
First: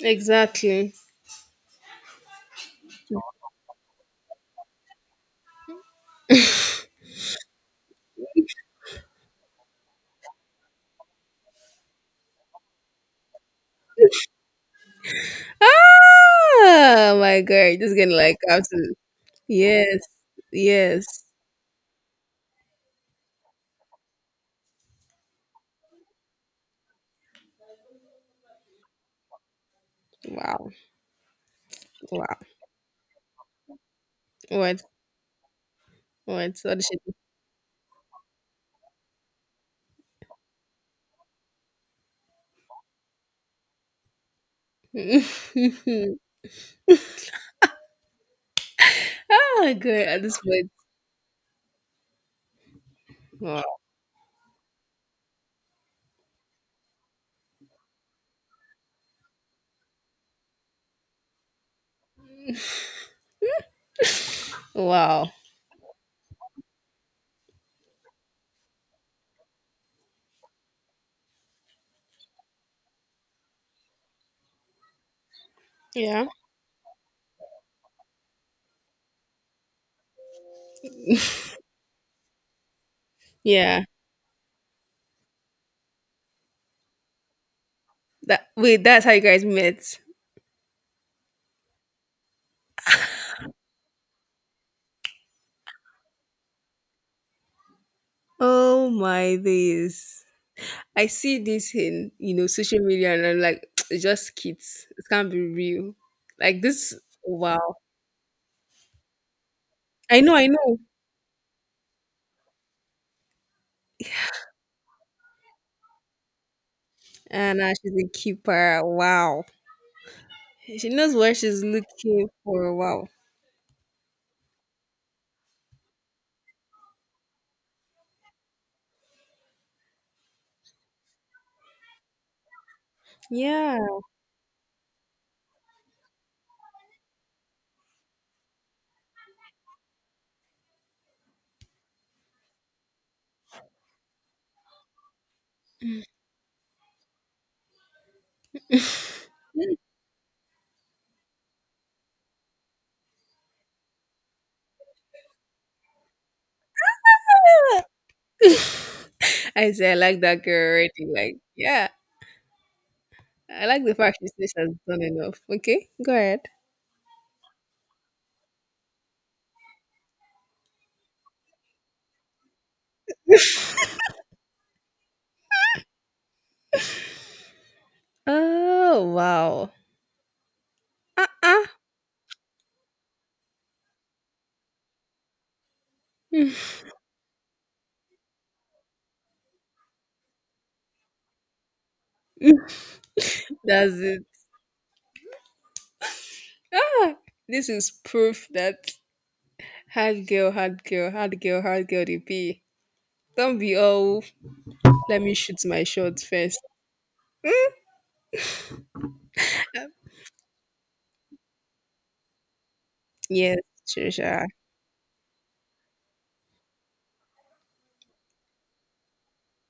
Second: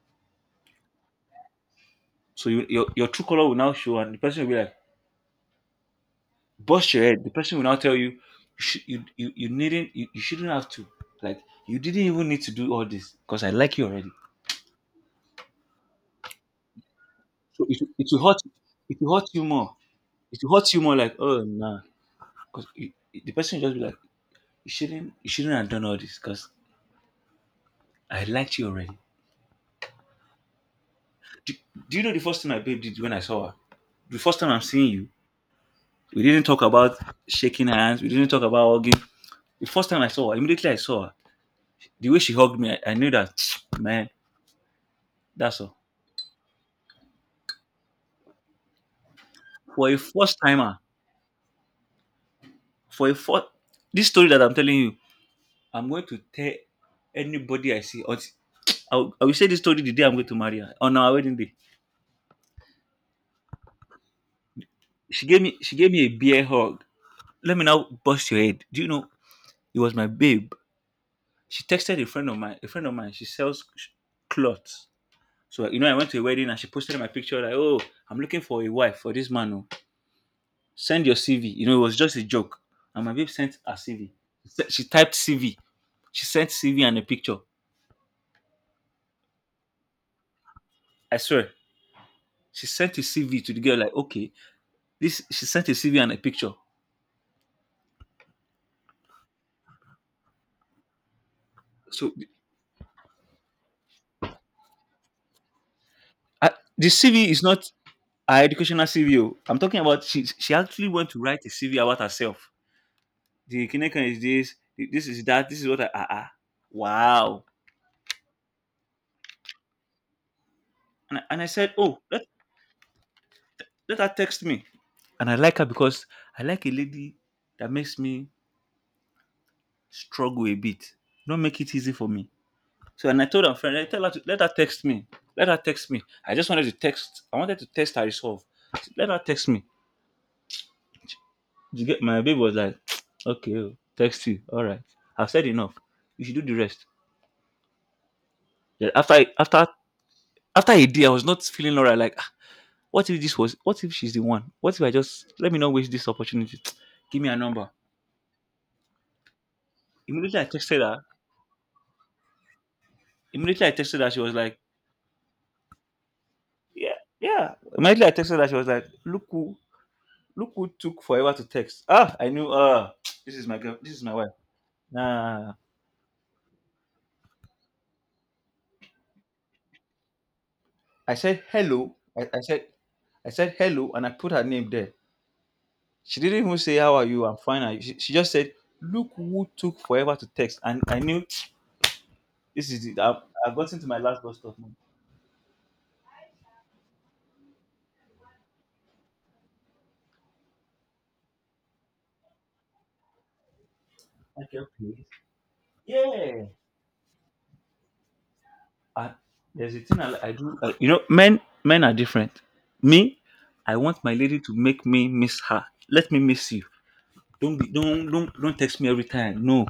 Exactly.
So your true color will now show, and the person will be like, bust your head. The person will now tell you, "You should, you needn't, you shouldn't have to, like, you didn't even need to do all this because I like you already."
Oh my
So
god, just getting like absolute
it will hurt you more.
yes,
It will hurt you more,
yes.
like, oh nah, because the person will just be like, you shouldn't have done all this because I liked you already."
Wow,
Do, do you know the
wow.
first thing my babe did when I saw her? The first time I'm
What,
seeing you, we didn't talk
what a
about
shit.
shaking hands. We didn't talk about hugging. The first time I saw her, immediately I saw her, the way she hugged me, I knew that [TSK] man. That's all.
[LAUGHS] Oh
For a
good at
first
this point.
timer, for a first,
Wow,
this story that I'm telling you, I'm going to tell anybody I see. Or I will say this story the day I'm going to marry her on our wedding day. She
wow.
gave me she gave me a beer hug. Let me now bust your head. Do you know it was my babe? She texted a friend of mine. A friend of mine. She sells cloths. So you know, I went to a
Yeah,
wedding and she posted my picture like, "Oh, I'm looking for a wife for this man. Oh. Send your CV." You know, it was just a joke. And my babe sent her
yeah.
CV. She typed CV. She sent CV and a picture.
That wait, that's how you guys met.
I swear, she sent a CV to the girl like, okay, this she sent a CV and a picture.
Oh my days. I see this
So
in,
the-
you know, social media, and I'm like, [TSK] it's just kids. It can't be real.
I,
Like
the
this.
CV is not
Wow.
her educational CV. Oh. I'm talking about
I know, I
she
know.
actually went to write a CV about herself. The Kinecon is this, the- this is that, this is what I, ah. Wow.
And she's a keeper. Wow. Hey, she knows
And I,
what
and I
she's
said, oh, let
looking for. Wow.
let her text me. And I like her because I like a lady that makes me struggle a bit, don't make it easy for me. So and I told her friend,
Yeah.
I tell her to, let her text me. Let her text me. I just wanted to text. I wanted to test her resolve. Let her text me. You get my baby was like, [TSK] okay, oh, text you. All right. I've said enough. You should do the rest. Then after I- after
[LAUGHS]
After a day, I was not feeling alright. Like, "Ah, what if this was? What if she's the one? What if I just let me not waste this opportunity? [TSK] Give me a number.
I say I like
Immediately
that
I
girl
texted her.
already. Like, yeah.
Immediately
I
I
like the
texted her. She
fact she
was
says
like,
she has done enough. Okay, go ahead.
yeah, yeah. Immediately I texted her. She was like, Look who took forever to text. Ah, I knew. Ah, [TSK] this is my girl. This is my wife. Nah,
Oh wow.
I said
Uh-uh.
hello. I said, I said hello, and I put her name there. She didn't even
[LAUGHS]
say how are you. I'm fine. I- She just said, look who took forever to text, and I knew [TSK] this is it. I've gotten to
That's
my last
it.
bus stop now.
Ah, this is proof that hard girl they be. Don't be all.
Thank you, please.
Let me shoot my shot
Yeah.
first.
I, There's a thing I do. I, you know, men are different. Me,
Yes,
I want my lady
Trisha.
to make me miss her. Let me miss you. Don't be, don't text me every time. No.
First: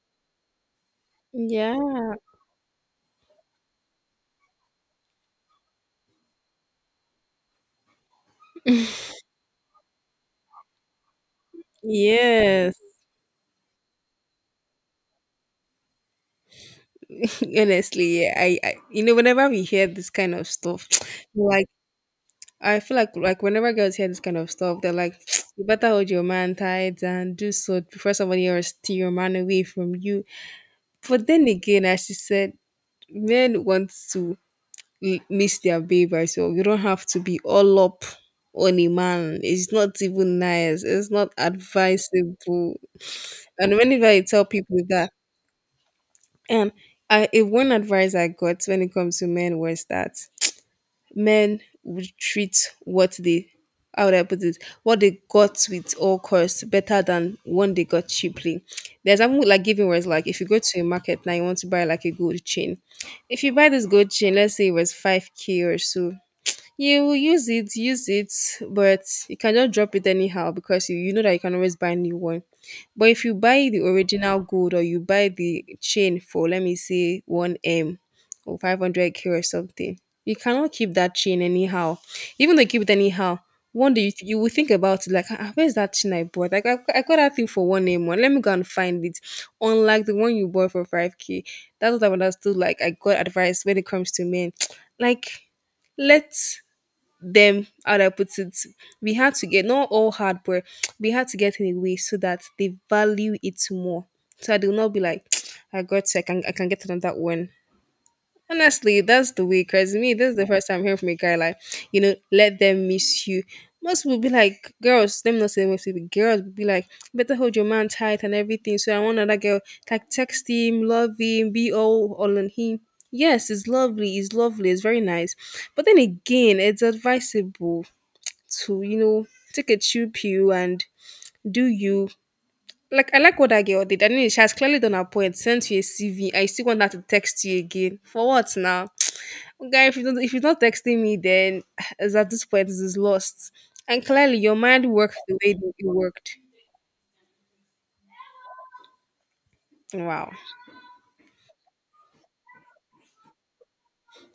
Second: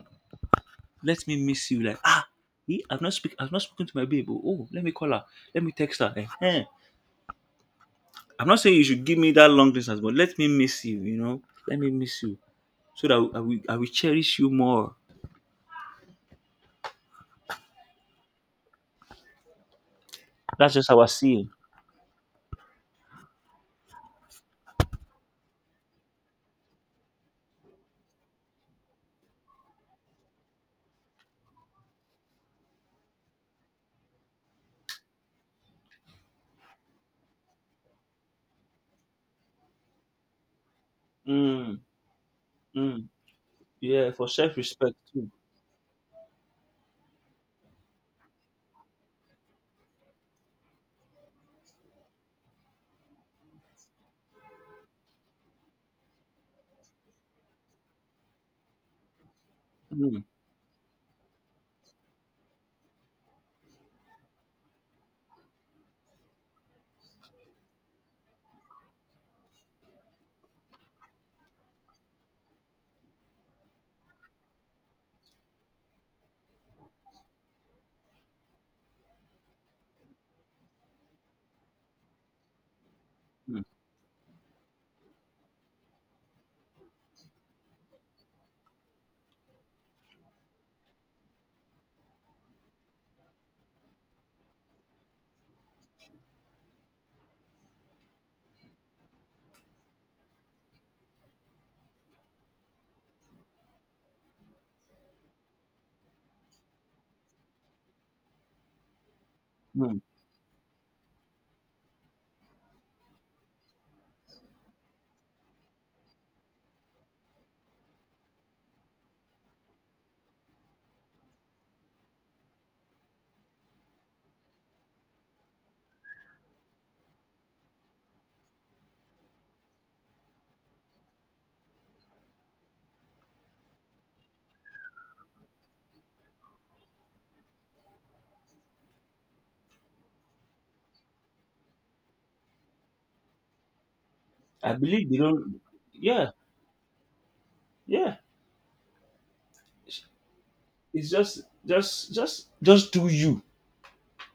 Let me miss you. Like,
Yeah.
ah, eh, I've not spoken to my babe. Oh, oh, let me call her. Let me text her. Eh, eh. I'm not saying you should give me that long distance, but let me miss you, you know? Let me miss you.
Yes.
So that I will cherish you more.
[LAUGHS] Honestly, yeah, you know, whenever we hear this kind of
That's just
stuff,
how I
[TSK]
see it.
like I feel like whenever girls hear this kind of stuff, they're like, [TSK] you better hold your man tight and do so before somebody else steal your man away from you. But then again, as she said, men want to miss their babe as well. You don't have to be all up on a man. It's not even nice. It's not
Mm,
advisable.
mm,
And whenever
yeah,
I
for
tell
self
people
respect
that,
too.
and a one advice I got when it comes to men was that men would treat what they, how would I put it, what they got with all costs better than one they got cheaply. There's something like giving words
Mm,
like, if you go to a market now, you want to buy like a gold chain. If you buy this gold chain, let's say it was 5K or so, you will use it, but you can just drop it anyhow because you know that you can always buy a new one. But if you buy the original gold or you buy the chain for, let me say, 1M or 500K or something, you cannot keep that chain anyhow. Even though you keep it anyhow,
mm,
one day you will think about it like, ah, where's that chain I bought? Like, I got that thing for 1M one. Let me go and find it. Unlike the one you bought for 5K. That's what I've understood. Like, I got advice when it comes to men. [TSK] Like, let's them, how do I put it, we had to get not all hard, but we had to get in a way so that they value it more. So I do not be like, [TSK] I got, I can get another one. Honestly, that's the way. Cause
mm.
me, this is the first time hearing from a guy like, you know, let them miss you. Most people be like, girls, them not saying most people, girls would be like, better hold your man tight and everything. So I want another girl like text him, love him, be all on him. Yes, it's lovely, it's very nice. But then again, it's advisable to, you know, take a chill pill and do you. Like I like what that girl did. I mean, she has clearly done her point. Sent you a CV. I still want her to text you again. For what now? Guy, if you're not texting me, then [SIGHS] as at this point it is lost, and clearly your
I
mind
believe they
worked the way
don't.
that it
Yeah,
worked.
yeah.
Wow.
It's just, do you.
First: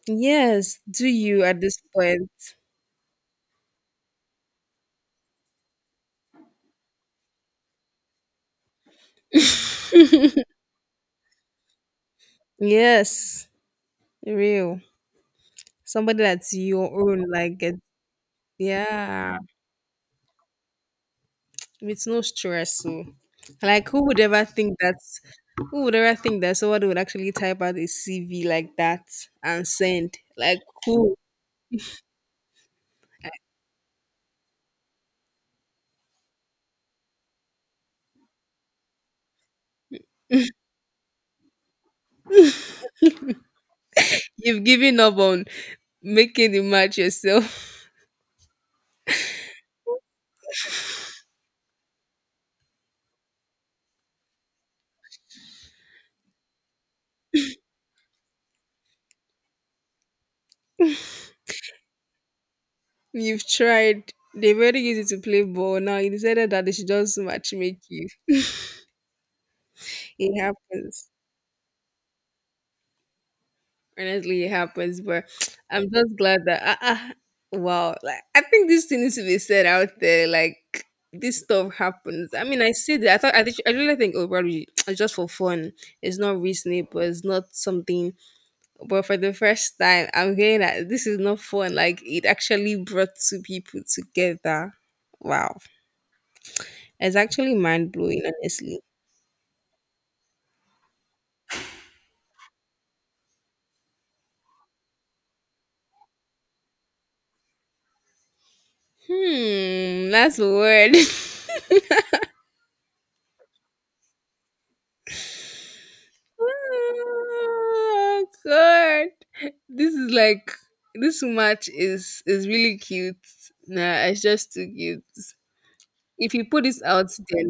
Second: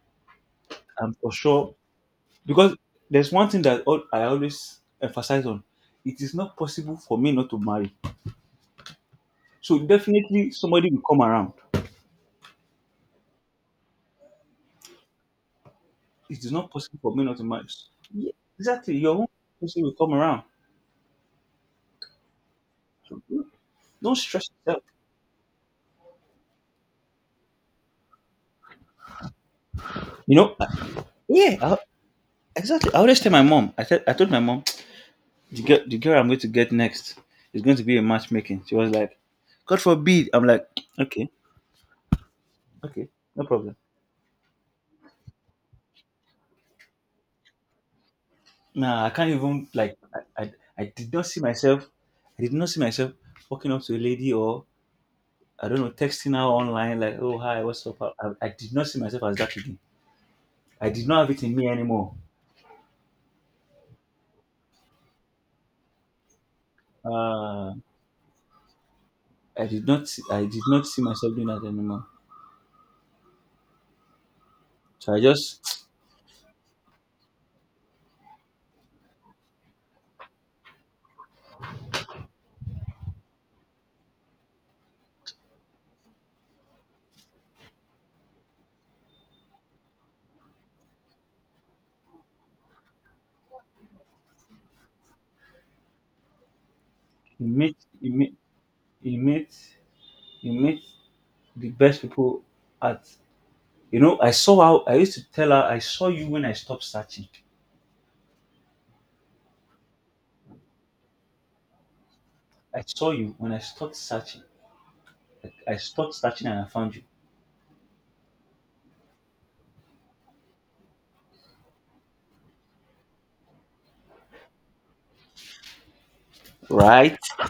Yes, do
I'm for
you at
sure
this point.
because there's one thing that I always emphasize on. It is not possible for me not to marry. So definitely somebody will come around.
Yes. Real. Somebody
It is
that's
not
your
possible for me
own,
not to
like
marry.
get-
Yeah, exactly, your own
Yeah,
person will come around.
with no stress. So like
Don't stress yourself.
who would ever think that somebody would actually type out a CV like that and send
You know?
like
I-
who?
Yeah, I, exactly. I always tell my mom. I told my mom the girl I'm going to get next is going to be a matchmaking. She was like, God forbid. I'm like, okay, okay, no problem.
You've given up on making the match yourself.
Nah, I can't even like I, I I did not see myself I did not see myself walking up to a lady or I don't know texting her online like oh hi what's up. I did not see myself as that again. I did not have it in me anymore.
You've tried. They're very easy to play ball. Now you decided that they should just match
uh
make you. [LAUGHS]
I did not see-
It
I did not see
happens.
myself doing that anymore.
Honestly, it happens.
So I
But [TSK]
just
I'm just glad that wow. Like I think this thing needs to be said out there. Like this stuff happens. I mean, I said that. I thought think I really think, oh, probably [TSK] it's just for fun. It's not reasonable. It's not something. But for the first time, I'm hearing that this is not fun. Like it actually brought two people together. Wow. It's
[TSK] you
actually
meet
mind
you
blowing,
meet
honestly.
you meet you meet the best people at you know. I saw how I used to tell her I saw you when I stopped searching.
Hmm, that's a word.
I saw you when I stopped searching. I stopped
[LAUGHS]
searching and I found you,
Oh God, this is like this match is really cute. Nah, it's just too cute. If you put this out
right?
there,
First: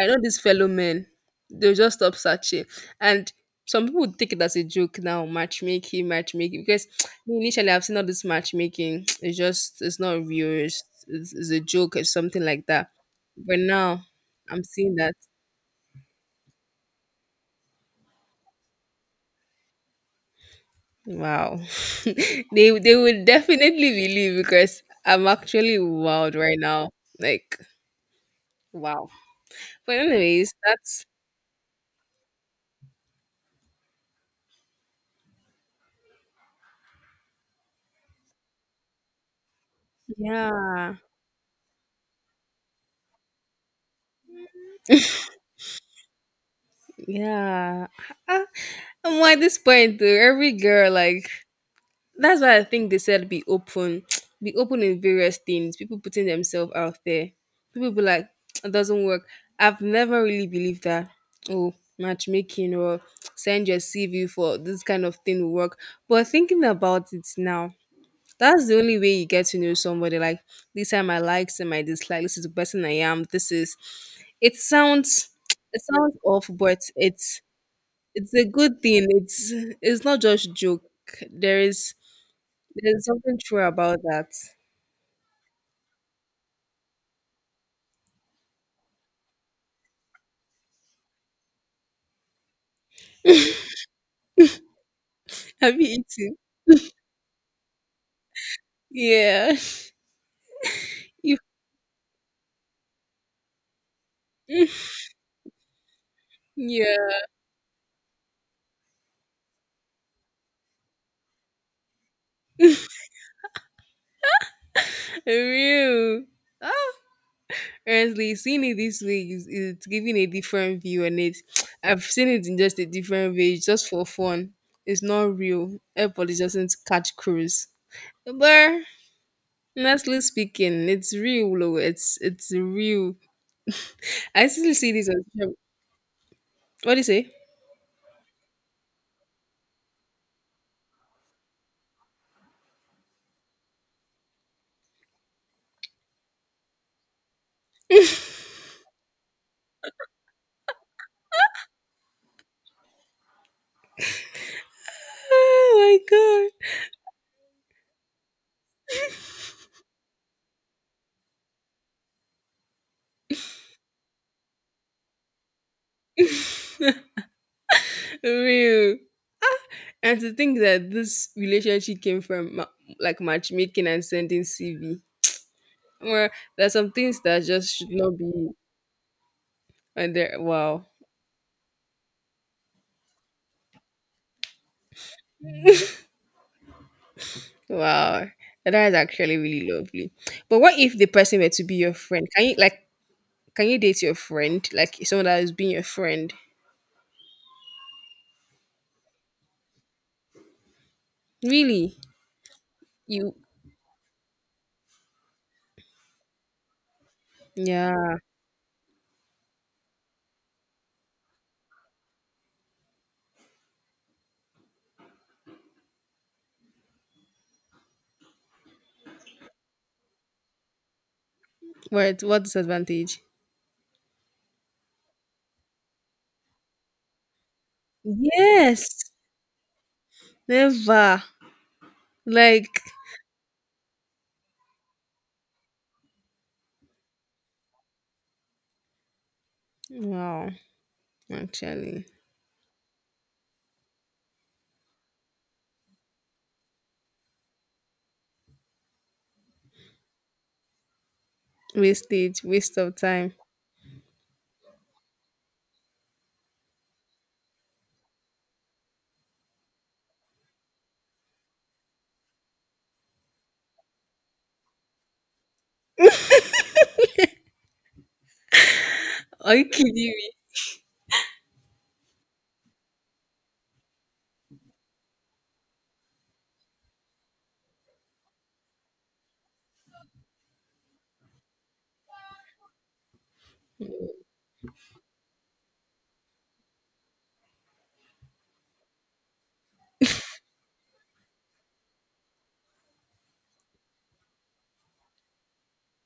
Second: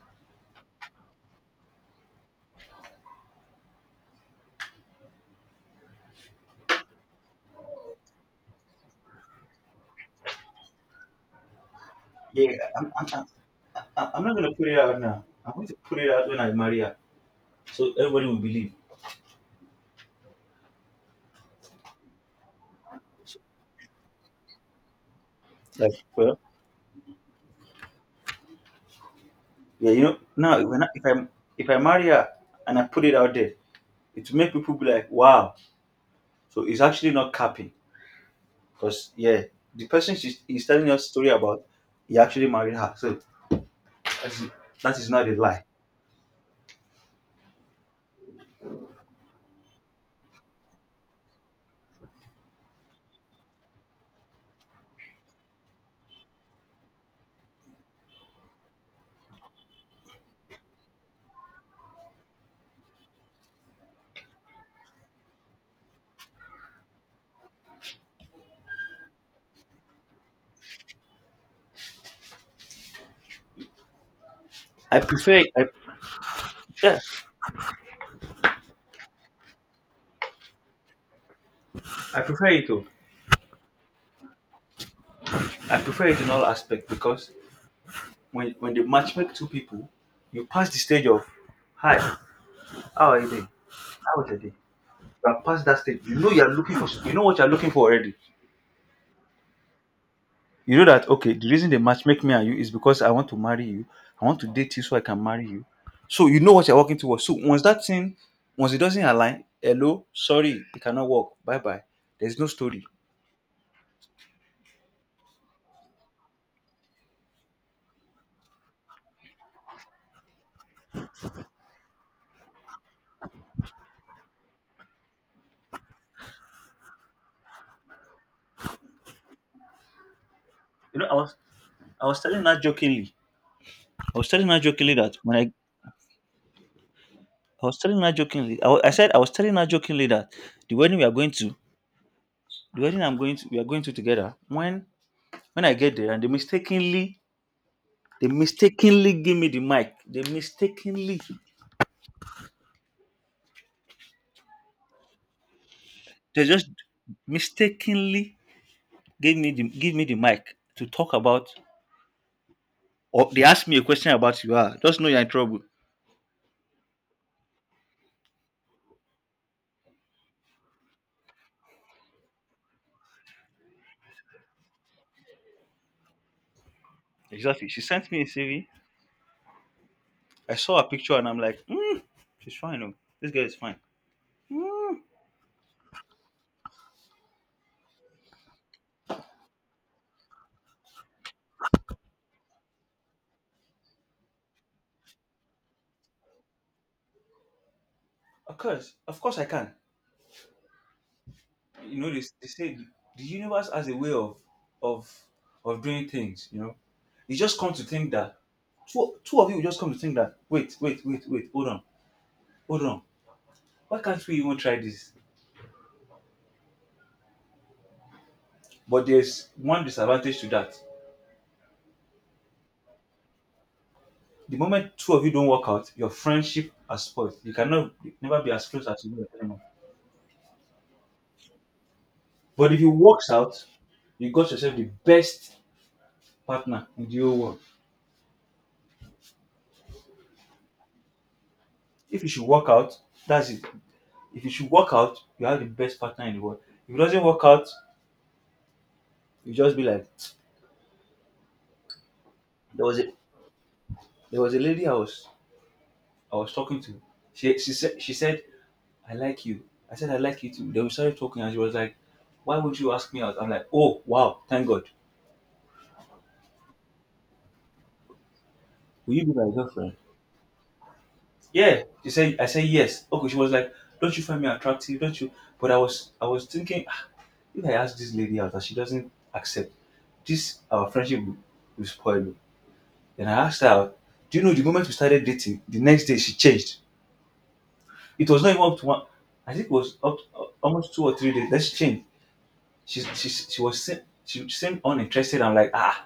I know these fellow men, they'll just stop searching. And some people would take it as a joke now, matchmaking, matchmaking. Because [TSK] me initially I've seen all this matchmaking. [TSK] It's just it's not real. It's a joke or something
Yeah,
like that.
I'm, I'm,
But now
I'm, I'm not gonna
I'm
put it
seeing
out
that
now. I'm going to put it out when I marry her, so everybody will believe.
wow. [LAUGHS] They will definitely believe because I'm actually
Like,
wild
well,
right now. Like wow.
yeah,
But
you know,
anyways,
now
that's
if I marry her and I put it out there, it will make people be like, wow. So it's actually not capping, because yeah, the person she's is telling
yeah.
us story about, he actually married her. So that's, that is not a lie.
Yeah. Ah, and why this point though? Every girl, like that's why I think they said be open. [TSK] Be open in various things. People putting themselves out there. People be like, [TSK] it doesn't work. I've never really believed that. Oh, matchmaking or [TSK] send your CV for this kind of thing will work. But thinking about it now, that's the only way you get to know somebody. Like, these are my likes and my dislikes. This is the person I am. This is. It
I
sounds
prefer, it. I
[TSK] it sounds off, but
Yeah,
it's a good thing. It's not just joke. There is
I prefer it though.
there's something true about that.
I prefer it in all aspects because when they matchmake two people, you pass the stage of hi. How are you doing? How was your day? You are past that
Have you
stage. You know
eaten?
you are looking for. You know what you are looking for already.
Yeah.
You know that okay. The reason they matchmake me and you is because I want to marry you. I want to
[LAUGHS] You
date you so I can marry you. So you know what you're working towards.
yeah.
So once it doesn't align, hello, sorry, it cannot work. Bye bye. There's no story.
Real. Ah, honestly, seeing it this way is it's giving a different view on it. [TSK] I've seen it in just a different way, it's just for fun. It's not real. Everybody just doesn't catch cruise. But honestly speaking,
You know I
it's
was
real, though.
I
It's
was telling
it's
her jokingly.
real.
I was
I
telling her
still see
jokingly
this
that
on
when I
social. What do you say?
I was telling her jokingly. I, wa- I said I was telling her jokingly that the wedding we are going to, the wedding I'm going to, we are going to together. When I get there and they mistakenly They mistakenly gave me the mic. They mistakenly, they
Oh,
just mistakenly gave me the give me the mic to talk about. Or they asked me a question about you are. Just know you're in trouble.
real. And to think that this relationship came from like matchmaking and sending CV. Well, there's some things that
Exactly.
just
She
should
sent
not
me a
be
CV.
under.
I saw
Wow,
her picture and I'm like, mm, she's fine. Oh, this girl is fine. Mm,
wow, that is actually really lovely. But what if the person were to be your friend? Can you date your friend, like someone that has been your friend?
of course I can.
Really,
You know, they say the
you
universe has a way of of doing things. You know, you just come to think
yeah.
that two of you will just come to think that wait, hold on, hold on. Why can't we even try this? But there's one disadvantage to that.
What disadvantage?
The moment two of you don't work out, your friendship has spoiled. You cannot never be as close as
Yes,
you were anymore.
never. Like,
But if it works out, you got yourself the best partner in the whole world.
wow, actually,
If you should work out, that's it. If you should work out, you have the best partner in the world. If it doesn't work out, you just be like,
waste
there
of
was a
time.
there was a lady I was talking to. She said I like you. I said, I like you too. Then we started talking, and she was like, why would you ask me out? I'm like, oh, wow, thank God. Will you be my
Are you kidding
girlfriend?
me?
Yeah. She said, I said, yes. Okay. She was like, don't you find me attractive? Don't you? I was thinking, "Ah, if I ask this lady out and she doesn't accept, this our friendship will spoil me. Then I asked her out. Do you know the moment we started dating, the next day she changed. It was not even up to one, I think it was up to, almost two or three days. Then she changed. She seemed uninterested. I'm like, ah,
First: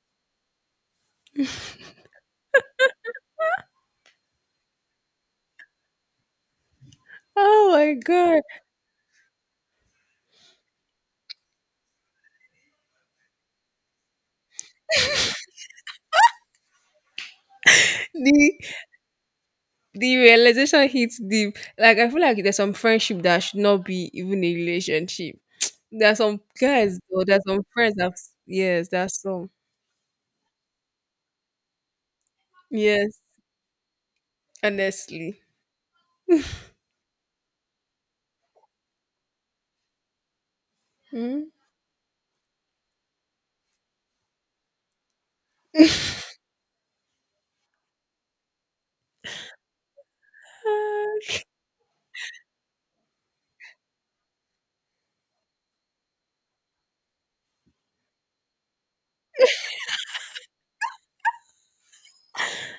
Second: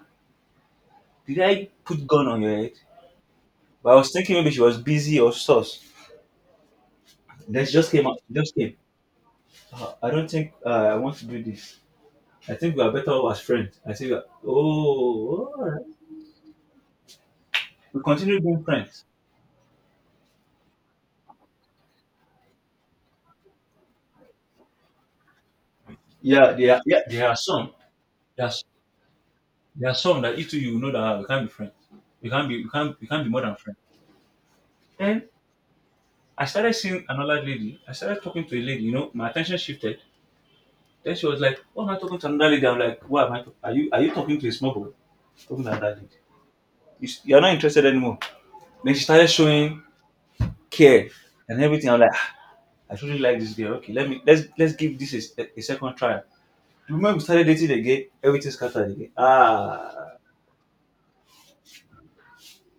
did I put gun on your head? But I was thinking maybe she was busy or sus. Then
Oh
she just
my
came out.
God.
Just came. "Ah, I don't think I want to do this. I think we are better off as friends. I think. Oh, all right. We continue
The
being friends.
the realization hits deep. Like, I feel like there's some friendship that should not be even a relationship. There's some guys,
Yeah,
or
there are
there's some
some.
friends that
There's
yes, that's some.
there are some that if you know that ah, we can't be friends. We
Yes,
can't be more than friends. Then
honestly.
I started seeing another lady. I started talking to a lady. You know, my attention shifted. Then she was
Mm.
like, "Oh, am I talking to another lady?" I'm like, "What am I? Talk- are you talking to a small boy? Talking to another lady?" You're not interested anymore. Then she started showing care
Ah,
and everything. I'm like, "Ah, I truly like this girl. Okay, let's give this a second try. The moment we started dating again, everything scattered again. Ah,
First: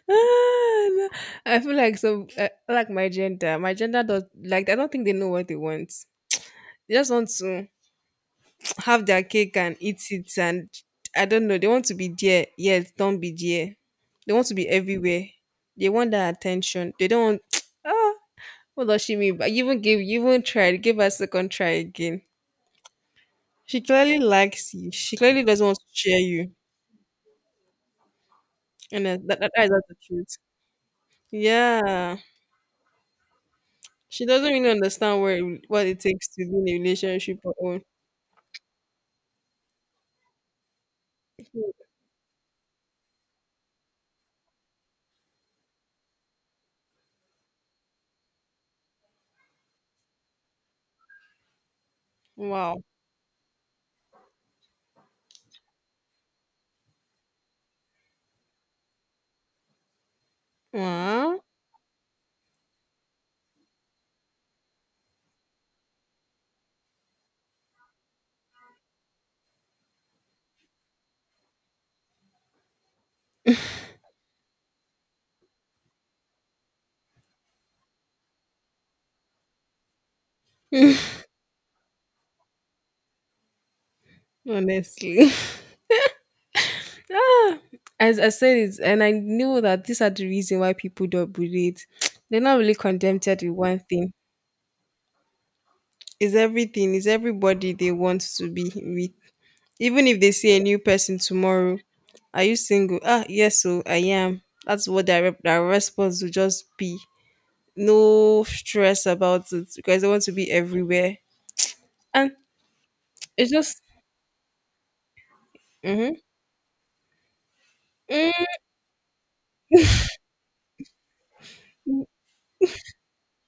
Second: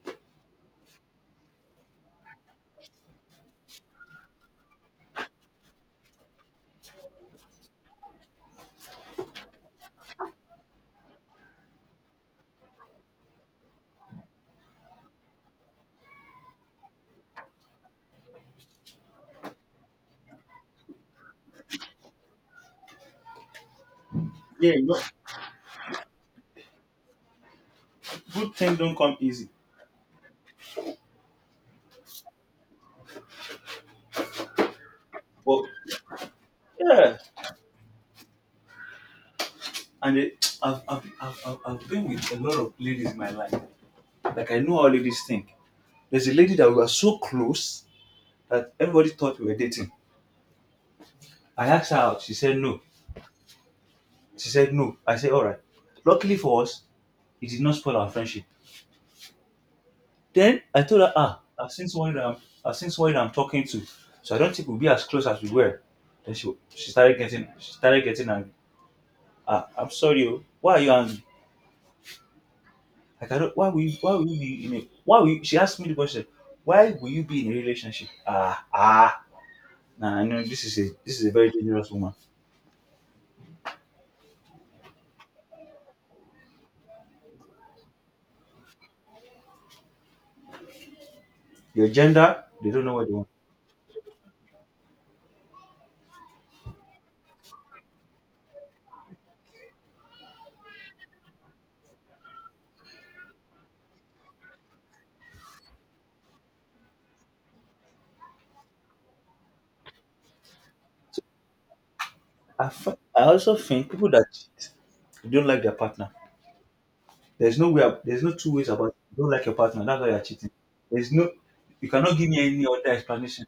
ah, no. I feel like so like my gender. My gender does, like, I don't think they know what they want. They just want to have their cake and eat it. And I don't know, they want to be there yet don't be there. They want to be everywhere. They want that attention. They don't want [TSK] ah what does she mean? But you even tried give her a second try again. She clearly
yeah,
likes
you
you.
know,
She clearly doesn't want to share you.
good things don't
And
come
that, that,
easy.
that is not the truth, yeah. She doesn't really understand
But
what it takes to be in a
yeah,
relationship or own.
and it, [TSK] I've been with a lot of ladies in my life. Like I know how ladies think. There's a lady that we were so close that everybody thought we were dating. I asked her out. She said no.
Wow,
She said no. I said all right. Luckily for us, it did not spoil our friendship. Then I told her,
wow,
ah, I've seen someone that I'm talking to, so I don't think we'll be as close as we were. Then she started getting angry. Ah, I'm sorry, oh. Why are you angry? Like I don't why will you be in a why will you, she asked me the question, why will you be in a relationship? Ah ah, nah, no, this is a very dangerous woman.
honestly. [LAUGHS] Ah, as I said it, and I knew that these are the reason why people don't bully it.
Your
[TSK] They're
gender,
not
they
really
don't know what they want.
contented with one thing. It's everything. It's everybody they want to be with. Even if they see a new person tomorrow, are you single? Ah, yes, so I am. That's what their response will just be. No stress about it because they want to be everywhere. And
I
it's
also
just
think people that cheat, they don't like their partner.
hmm
There's no way. Ab- there's no two ways about it. You don't like your partner. That's why you're cheating. There's no. You cannot give me any other explanation.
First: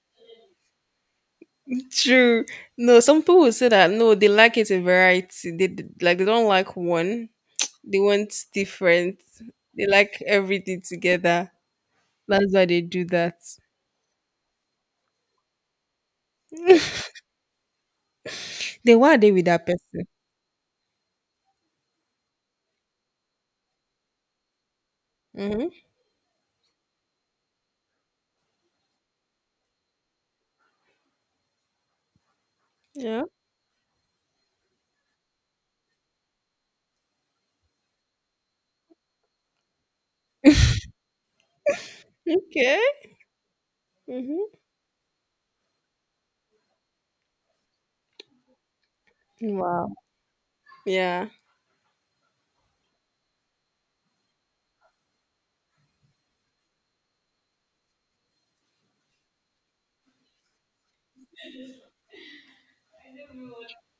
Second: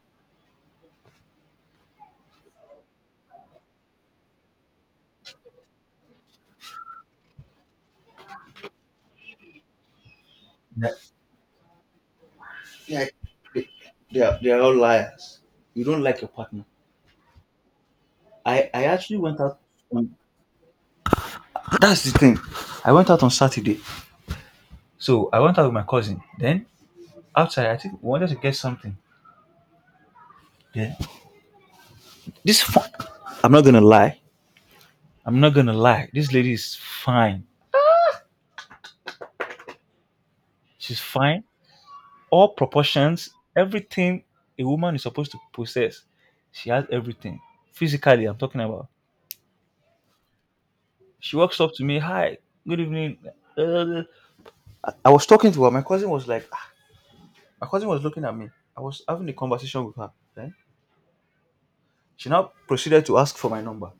true. No, some people will say that no, they like it in variety. They don't like one. They want different. They like everything
That
together. That's why they do
Yeah,
that.
they, they are all liars. You don't like your partner. I
They
actually
want they
went
with
out.
that person.
On, that's the thing. I went out on Saturday. So I went out
Mm-hmm.
with my cousin. Then outside, I think we wanted to get something. Then, This fu-
Yeah.
I'm not gonna lie. I'm not gonna lie, this lady is fine. She's fine, all
Okay.
proportions, everything
Mm-hmm.
a woman is supposed to possess, she has everything. Physically, I'm talking about.
Wow. Yeah.
She walks up to me, hi, good evening. Uh, I was talking to her. My cousin was like, "Ah." My cousin was looking at me. I was having a conversation with her. Then she now proceeded to ask for my number.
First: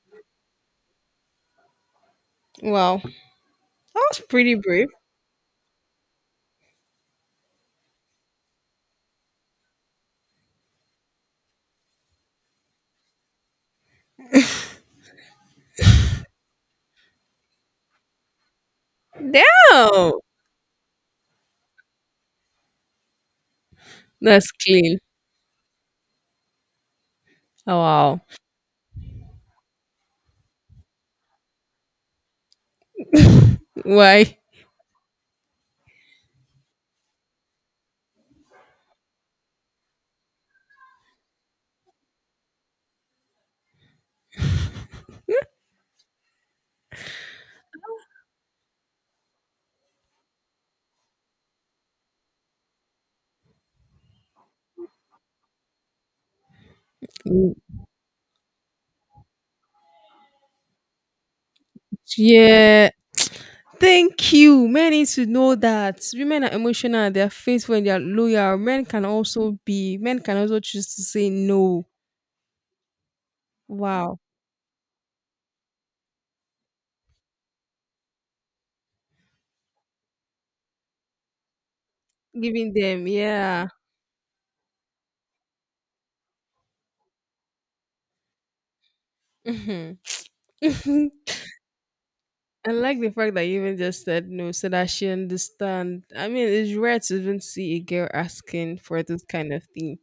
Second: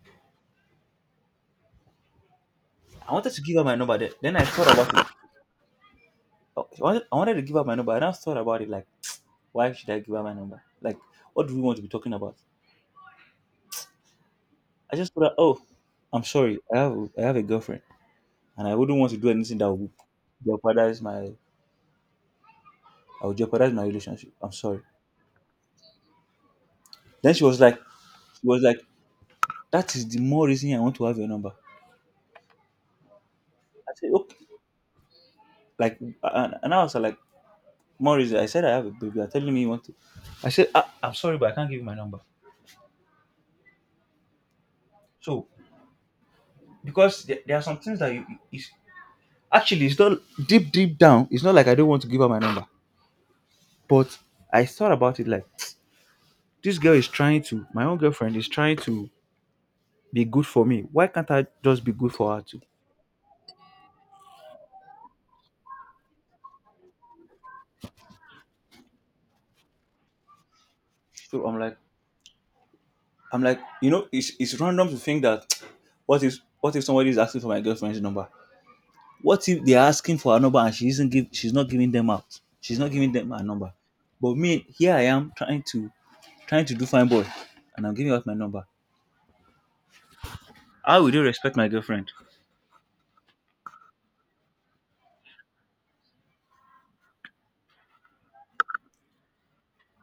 Wow.
I wanted to give her my number.
That
Then,
was
then I
pretty
thought
brave.
about it. Okay, I wanted to give her my number. And I now thought about it. Like, why should I give her my number? Like, what do we want to be talking about? I just thought, oh, I'm sorry. I have a girlfriend. And I wouldn't want to do anything that would
Damn.
jeopardize my I would jeopardize my relationship.
That's
I'm sorry.
clean.
Then she was
Oh,
like,
wow.
she was like, that is the more reason I want to have your number. I said, okay,
Why?
like, and I was like, more reason. I said I have a baby. You're telling me you want to. I said, I'm sorry, but I can't give you my number. So because there are some things that you is actually it's not deep deep down. It's not like I don't want to give her my number, but I thought about it like this girl is trying
Mm.
to my own girlfriend is trying to be good for me. Why can't I just be good for her too?
Yeah. Thank you. Men need to know that women are emotional, they are faithful, and they are loyal. Men can also choose to say
So I'm like,
no.
I'm like,
Wow.
it's random to think that [TSK] what if somebody is asking for my girlfriend's number? What if they're asking for her number and she isn't give she's not giving them out?
Giving
She's not
them,
giving them her
yeah.
number. But me, here I am trying to do fine boy, and I'm giving out my number.
Mhm.
How would you
[LAUGHS]
respect my girlfriend?
I like the fact that you even just said no, so that she understand. I mean, it's rare to even see a girl asking for this kind of thing,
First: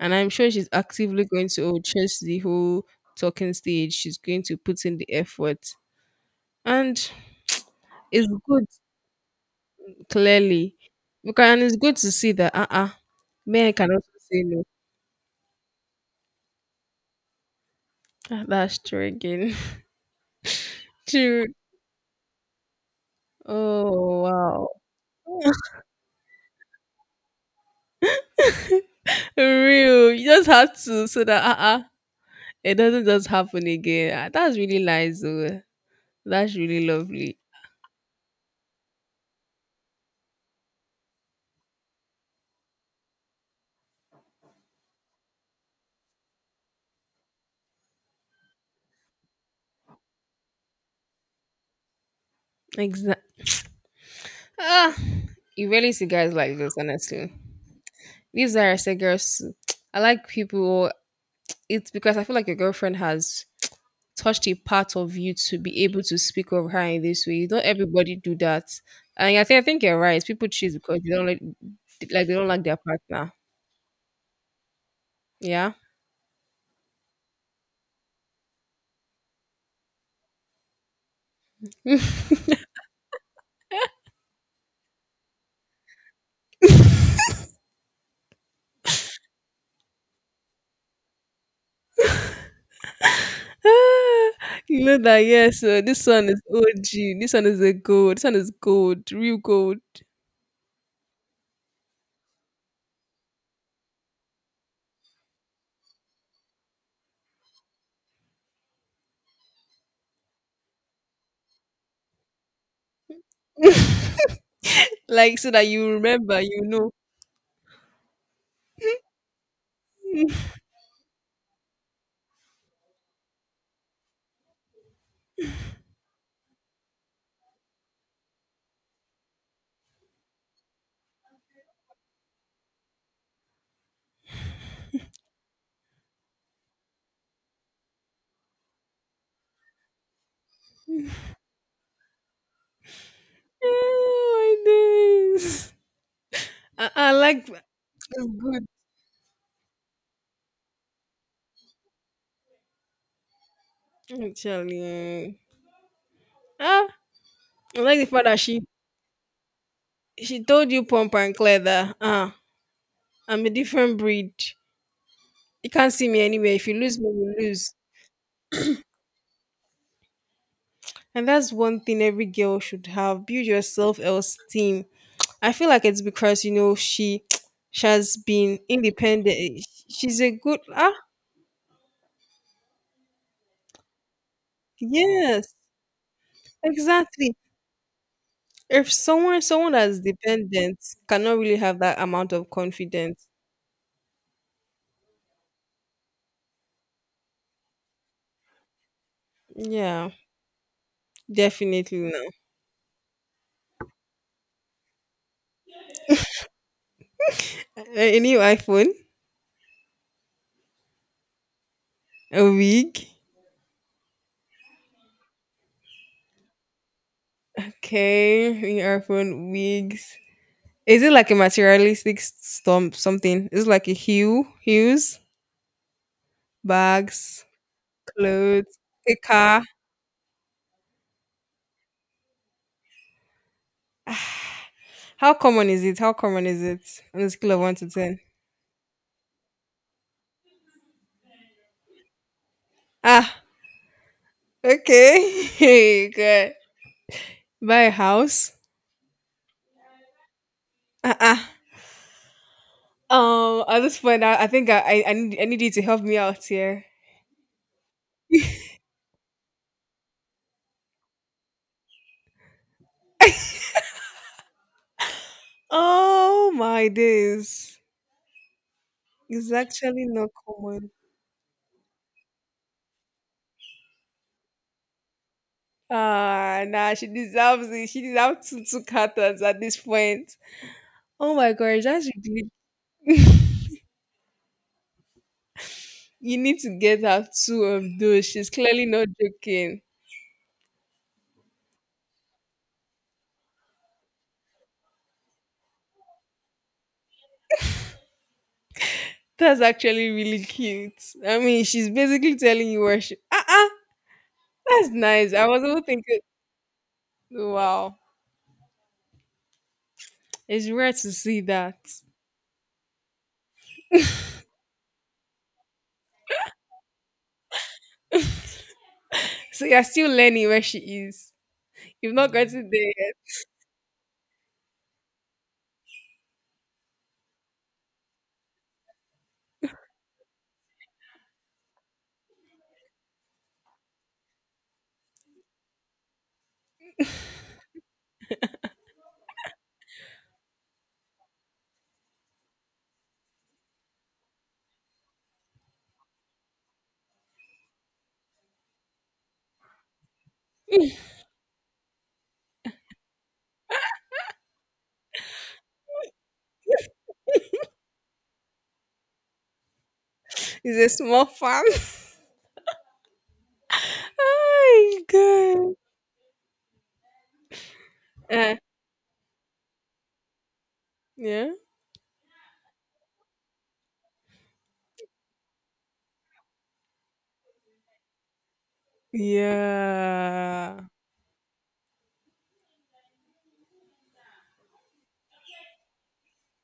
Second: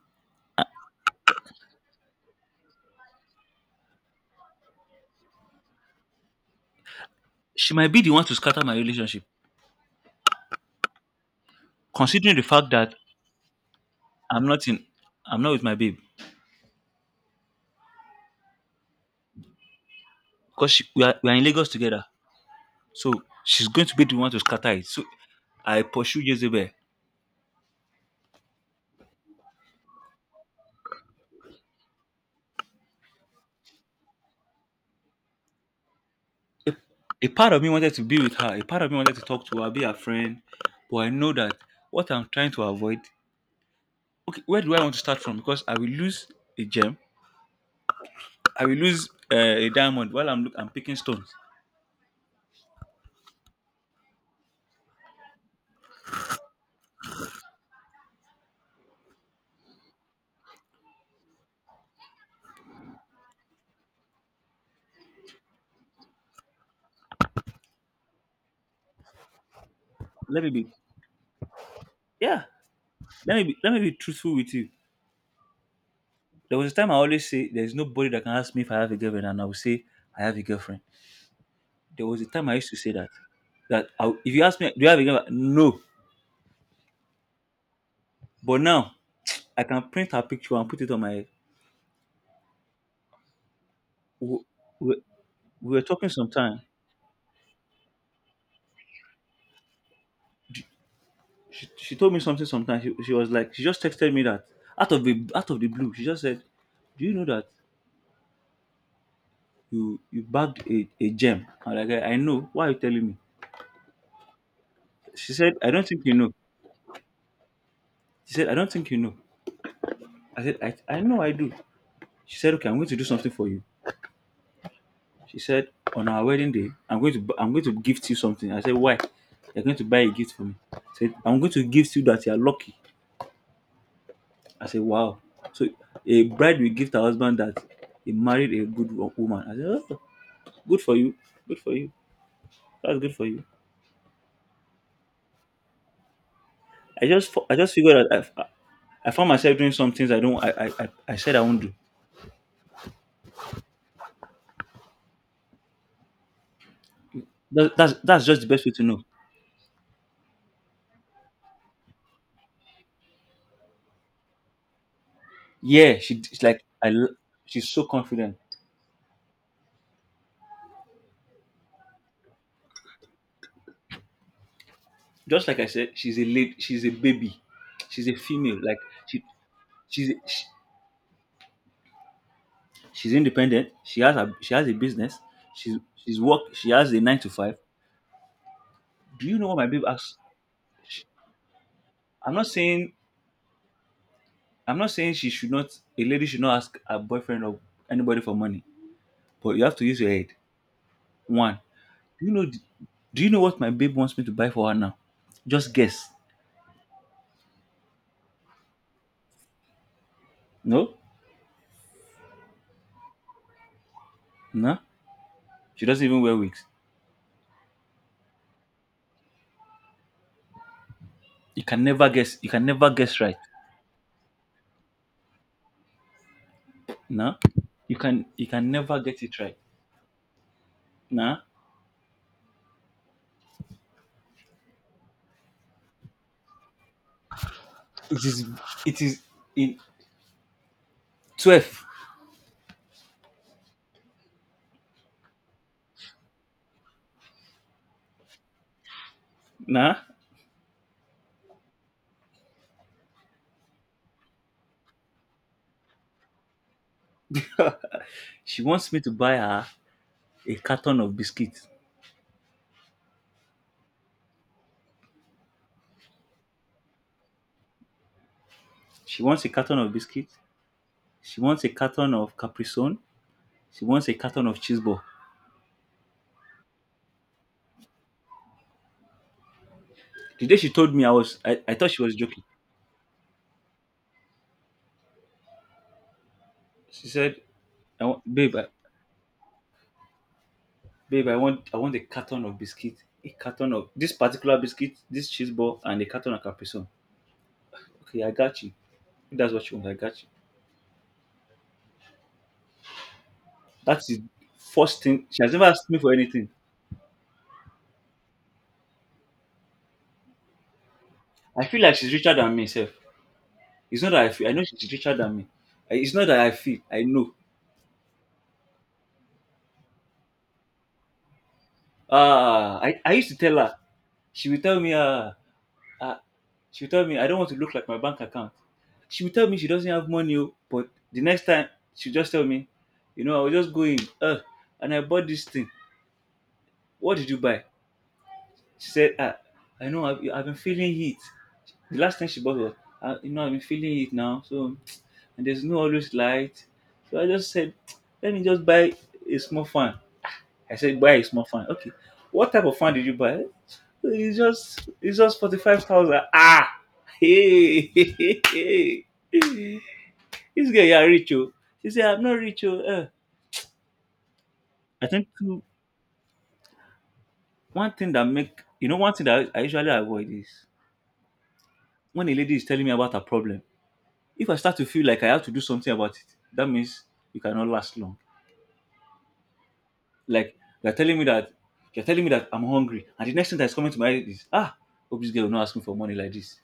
and I'm sure she's actively going to chase the whole talking stage. She's going to put in the effort, and
She might be the one
it's
to scatter
good
my relationship,
clearly, because and it's good to see
considering the
that
fact that
men can also say
I'm
no.
not in I'm not with my babe
Ah, that's true again.
because
[LAUGHS]
we are in
True.
Lagos together. So she's going to be the
Oh,
one to
wow.
scatter it. So
[LAUGHS]
I pursue Jezebel.
Real. You just had to, so that it doesn't just happen again. Ah, that's really nice, though. That's really
A
lovely.
part of me wanted to be with her, a part of me wanted to talk to her, be her friend, but I know that what I'm trying to avoid. Okay, where do I want to start from? Because I will lose a gem, I will lose a diamond while I'm picking stones.
Exactly. Ah, you really see guys like this, honestly. These are say girls. Too. I like people. It's because I feel like your girlfriend has touched a part of you to be able to speak of her in this way. Not everybody do that, and I think you're right.
Let
People
me be
choose because they don't like they
Yeah,
don't like their partner.
let me be truthful with you.
Yeah.
There was a time I always say there's nobody that can ask me if I have a girlfriend, and I will say I have a girlfriend. There
[LAUGHS]
was a time I used to say that, if you ask me, do you have a girlfriend? No. But now I can print her picture and put it on my.
Ah,
We,
you know
we,
that, yes,
we were
this
talking
one is
sometime.
og, this one is a gold, this one is gold, real gold.
She told me something. Sometimes, she was like, she just texted me that, out of the blue. She just said, "Do you know that you bagged a gem?" I'm like, I know. Why are you telling me?
[LAUGHS]
She
Like, so
said,
that
I don't
you
think you know.
remember.
She said, I don't think you know. I said, I know I do. She said, okay, I'm going to do something for you. She said, on our wedding day, I'm going to gift you something. I said, why? You're going to buy a gift for me. She said, I'm going to gift you that you're lucky. I said, wow. So a bride will gift her husband that he married a good woman. I said, "Oh." Good for you. Good for you. That's good for you.
Oh my days. I, I like
I just figured out i I,
it's
I found myself doing some things I don't I said I won't do.
good actually. Eh. Ah,
That,
I
that's
like the
that's
fact that
just the
she
best way to know.
she told you pump and clear that I'm a different breed. You can't
Yeah,
see me anywhere. If you lose me, you
she's
lose.
so confident.
And that's one thing every girl should have. Build your self esteem.
Just
I
like I
feel like
said,
it's
she's a
because you
lady.
know
She's a
she
baby.
[TSK] she
She's a
has
female.
been
Like she
independent.
she's
She's a
she,
good. ah
she's independent. She has a business.
yes
She's work. She has a nine to
exactly.
five.
If
Do you
someone
know what my
someone
babe
that's
asks?
dependent
She,
cannot really have that
I'm
amount
not
of
saying
confidence,
I'm not saying she should not a lady should not ask her boyfriend or anybody for money, but you have to use
yeah,
your head. One,
definitely no.
do you know? Do you know what my babe wants me to buy for her now? Just guess.
A new iPhone,
No,
a wig.
no. She doesn't even wear wigs.
Okay, new iPhone wigs. Is it like a
You can never
materialistic
guess. You can never
storm
guess right.
something? Is it like a hues,
No,
bags,
you can. You can
clothes,
never
a
get it right.
car?
Nah,
How common is it? How common is it on a scale of one to ten?
it is. It is in 12.
Ah, okay. [LAUGHS] Hey, good. Buy a house.
Nah,
Uh-uh. At this point, I think I need you to help me out here.
she wants me to buy her a carton of biscuits.
Oh my days,
She wants a
it's
carton of
actually not
biscuits.
common.
She wants a carton of Capri Sun. She wants a carton of cheese ball.
Ah, nah, she deserves it. She deserves two cartons at this point.
The day she told me, I
Oh
was.
my
I
gosh,
thought she
that's
was joking.
ridiculous. You need to get
She
her
said,
two of those. She's
"Babe,
clearly not joking.
babe, I want a carton of biscuit, a carton of this particular biscuit, this cheese ball, and a carton of Capri Sun." Okay, I got you. If that's
That's
what you want, I
actually
got you.
really cute. I mean, she's basically telling you where she. Ah, uh-uh,
That's the
that's
first thing.
nice.
She
I
has
was
never
even
asked me for
thinking,
anything.
wow, it's rare to see
I
that.
feel like she's richer than me, self. It's not that I feel. I know she's richer than me. It's not that I feel. I know.
So you're still learning where she is. You've not gotten
Ah,
there
I, I
yet.
used to tell her. She would tell me, ah. Ah, She'll tell me I don't want to look like my bank account. She'll tell me she doesn't have money, oh, but the next time she'll just tell me, I was just going, and I bought this thing. What did you buy? She said, I know I've been feeling heat. The last time she bought was, I've been feeling heat now, so and there's no always light. So I just said, let me just buy a small fan. I said, buy a small fan. Okay. What type of fan did you buy? It's just 45,000. Ah, [LAUGHS] hey, hey, hey, hey. This guy,
It's
yeah,
a small
rich, oh.
farm.
He said I'm not rich, oh. Eh.
[LAUGHS]
I think
Oh,
one thing that
God.
make one thing that I usually avoid is
Yeah.
when a lady is telling me about her problem. If I start to feel like I have to do something about it, that means you cannot last long. Like
Yeah.
you're telling me that you're telling me that I'm hungry, and the next thing that's coming to my head is hope this girl will not ask me for money like this.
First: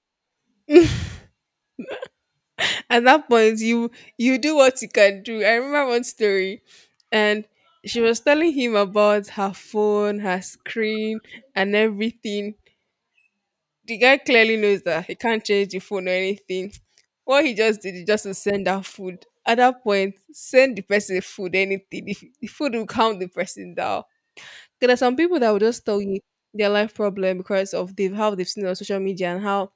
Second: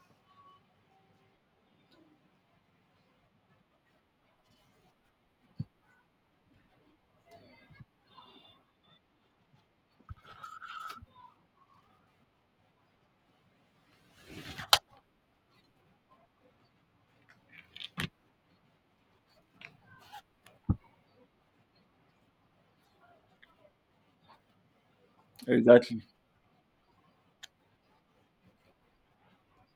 At that point, you do what you can do. I remember one story, and she was telling him about her phone, her screen, and everything. The guy clearly knows that he can't change the phone or anything. What he just did is just to send her food. At that point, send the person food, anything, if the food will calm the person down. There are some people that will just
Exactly.
tell you their life problem because of they've how they've seen it on social media, and how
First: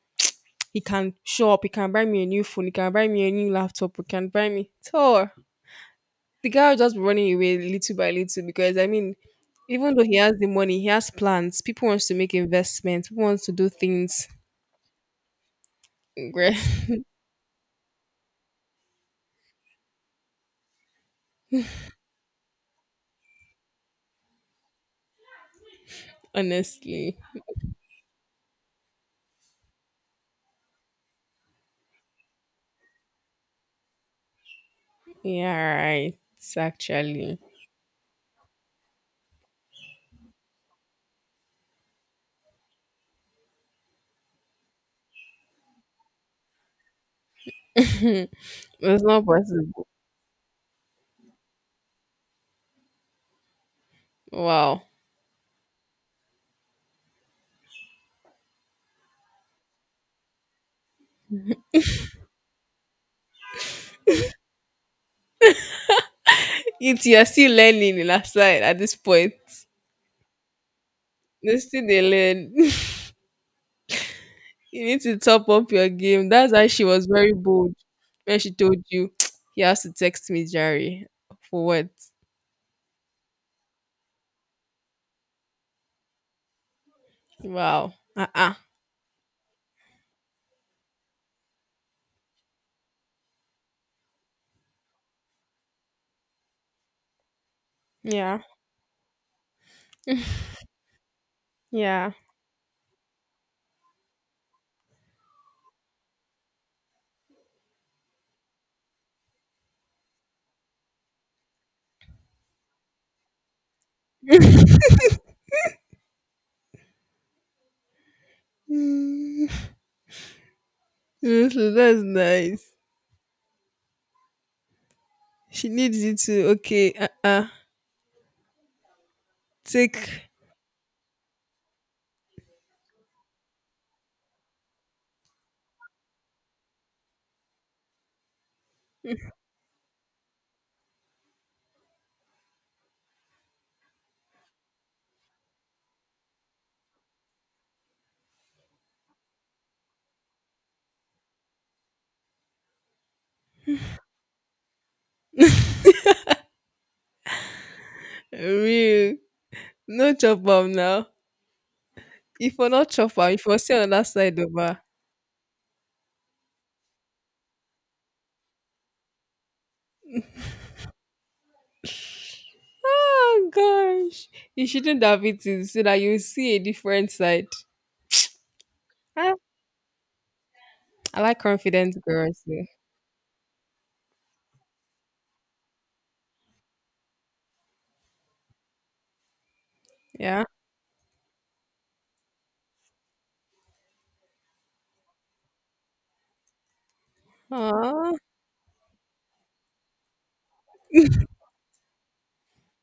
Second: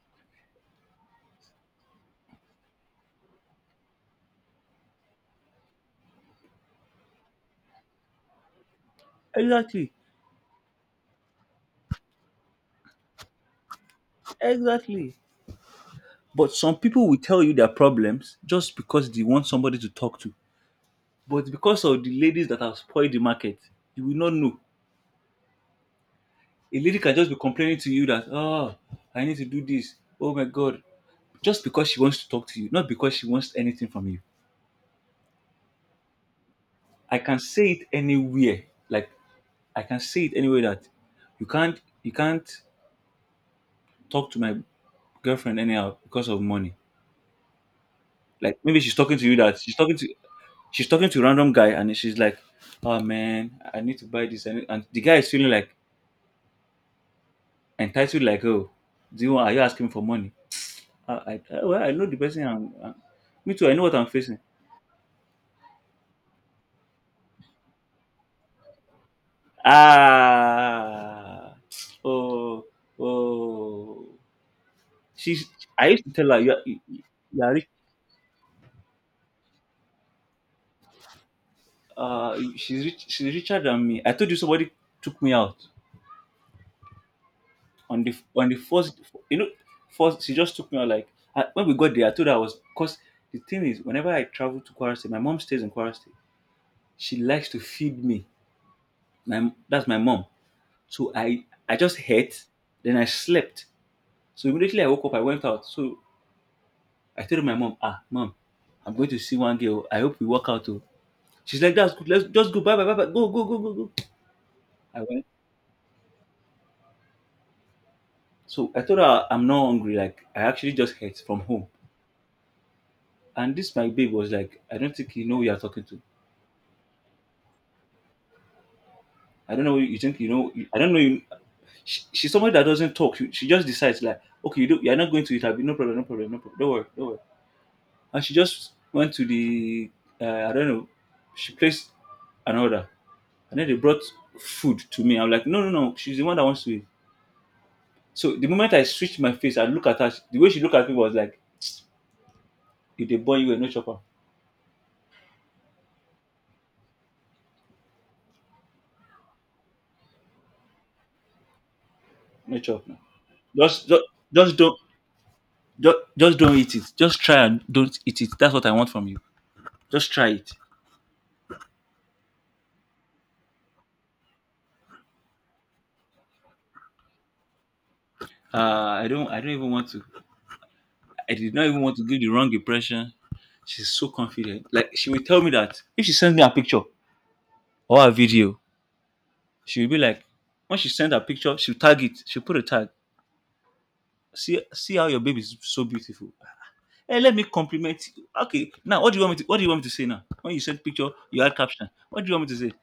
he can show up, he can buy me a new phone, he can buy me a new laptop, he can buy me so the guy will just be running away little by little, because I mean,
Exactly,
even though he has the money, he has plans. People wants to make investments, people wants to do things.
exactly. But
Great.
some
[LAUGHS]
people will tell you their problems just because they want somebody to talk to. But because of the ladies that have spoiled the market, you will not know. A lady can
Honestly.
just be complaining to you that, oh, I need to do this. Oh my God. Just because she wants to talk to you, not because she wants anything from you.
Yeah, right. It's
I
actually.
can say it anywhere. Like, I can say it anywhere that you can't talk to my girlfriend anyhow because of money. Like maybe she's
It's
talking to
not
you that
possible.
she's talking to a random guy and she's like, "Oh man, I need to buy this," and,
Wow.
and
[LAUGHS]
the guy is feeling like entitled, like, "Oh, are you asking for money?" Well, I know the person. I'm, I Me too. I know what I'm facing.
It's you're still learning in that side at this point.
Ah,
You still they learn.
oh,
[LAUGHS]
oh.
You need to top
She's.
up
I
your
used to tell
game.
her,
That's
"You're,
why she was very
you're rich.
bold when she told you, [TSK] he has to text me, Jerry. For what?
She's rich. She's richer than me." I told you somebody took me out.
Wow.
On the on the first you know first she just took me out. Like I, when we got there I told her I was, because the thing is whenever I travel to Kwara State, my mom stays in Kwara State, she likes to feed me,
Yeah.
my that's my mom, so I just
Yeah.
ate, then I slept. So immediately I woke up I went out, so I told my mom, ah, mom, I'm going to see one girl, I hope we walk out too. She's like, that's good, let's just go, bye bye bye bye, go go go go go.
[LAUGHS]
I went, so I told her I'm
Mm,
not hungry, like I actually just ate from home.
Honestly, that's nice.
And this my babe was like, I don't think you know who you're
She
talking to.
needs you to, okay,
I don't know. You think
take
you know? I don't know. She's somebody that doesn't talk. She just decides, like, okay, you do, you're not going to it. I'll be, no problem, no problem, no problem. Don't worry, don't worry. And she just went to the. I don't know. She placed an order, and then they brought food to me. I'm like, no, no, no. She's the one that wants to eat. So the moment I switched my face, I look at her. The way she looked at me was like, if they burn you, no chop am,
real. No chop up now. If
no
we're
chop
not
now.
chop up, if we're still
Just,
on that
just,
side of
just don't
her.
just don't eat it. Just try and don't eat it. That's what I want from you. Just try it.
Oh gosh. You shouldn't have it in so that you see a different side.
I don't.
Ah,
I don't even want to.
I
I
like
did not even want
confident
to give the
girls.
wrong
Too.
impression. She's so confident. Like she will tell me that if she sends me a picture or a video, she will be like,
Yeah.
when she sends a picture, she'll tag it. She'll put a tag. See, see how your baby is so beautiful. Hey, let me compliment
Aw,
you. Okay, now what do you want me to? What do you want me to say now? When you send picture, you add caption. What do you want me to say?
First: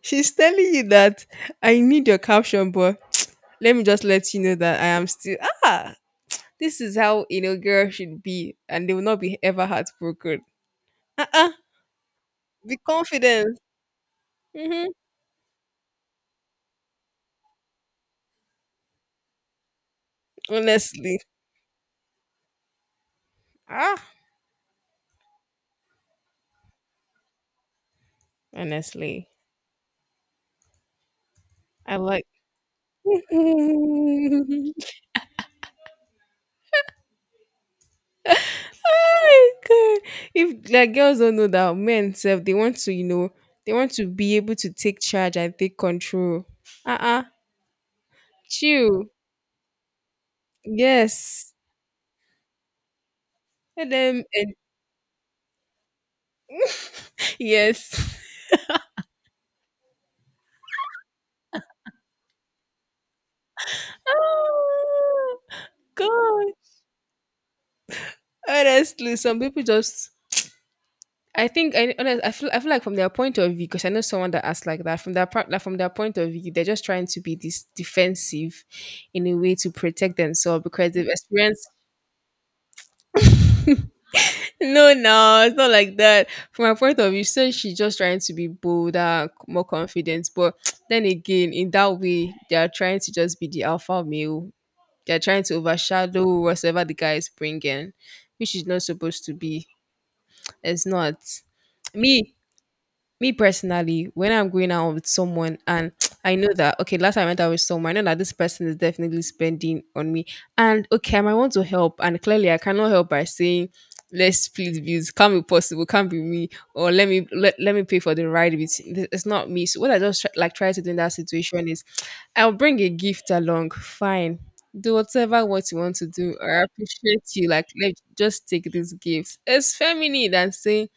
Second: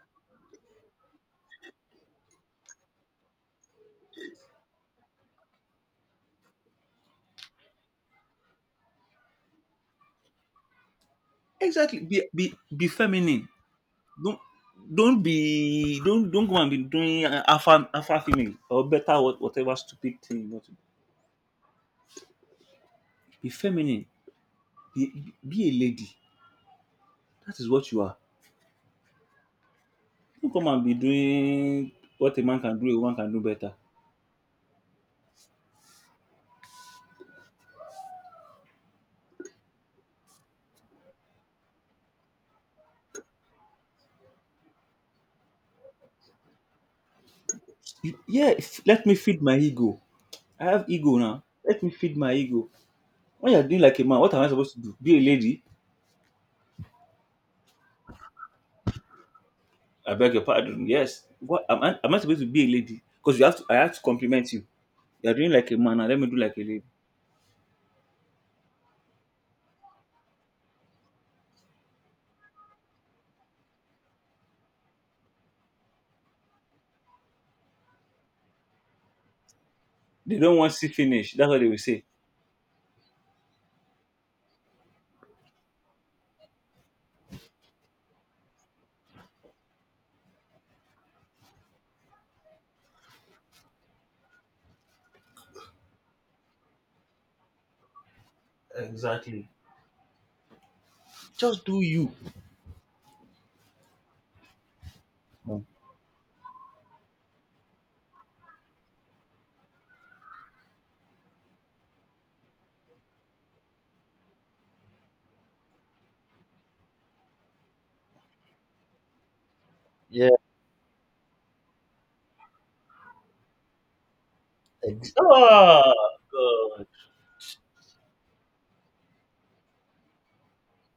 she's telling you that I need your caption, but [TSK] let me just let you know that I am still ah. This is how you know girl should be, and they will not be ever heartbroken. Uh uh
Exactly.
be
Be feminine.
confident.
don't
Mm-hmm.
don't go and be doing, alpha female, or better what, whatever stupid thing you want to do.
Honestly,
Be
ah,
feminine, be be a lady, that is what you are,
honestly,
don't come and be doing
I like.
what a man can do a woman can do better.
[LAUGHS] Ay, God. If, like, girls don't know that men self, they want to be able to take charge and take control. Uh uh
Yeah, let
Chill.
me feed my ego. I have ego, now
Yes.
let me feed my ego. When you're doing
Let
like a man,
them.
what am I supposed to do, be a lady?
Yes. [LAUGHS]
I beg your pardon, yes, what am I, am I supposed to be a lady because you have to, I have to compliment you? You're
Oh
doing like a man, now let me do
God.
like a lady.
Honestly, some people just. I think I honest, I feel like, from their point of view, because I know someone that asked like that. From their part, like, from their point of view, they're just trying to be this defensive, in a way to protect
They don't
themselves
want to see
because they've
finish, that's what they
experienced.
will say.
No, no, it's not like that. From my point of view, so she's just trying to be bolder, more confident. But [TSK] then again, in that way, they are trying to just be the alpha male. They're trying to overshadow whatever the guy is bringing, which is not supposed to
Exactly.
be. It's not
Just do you.
me. Me personally, when I'm going out with someone,
Mm.
and [TSK] I know that okay, last time I went out with someone, I know that this person is definitely spending on me. And okay, I might want to help, and clearly I cannot help by saying, let's split bills. Can't be possible, can't be me, or let me pay for the ride with It's not me. So what I just
Yeah,
try, like try to do in that situation is [TSK] I'll bring a gift along, fine. Do whatever what you
ah,
want to do. I
God.
appreciate you. Like, let just take this gift. It's feminine than saying,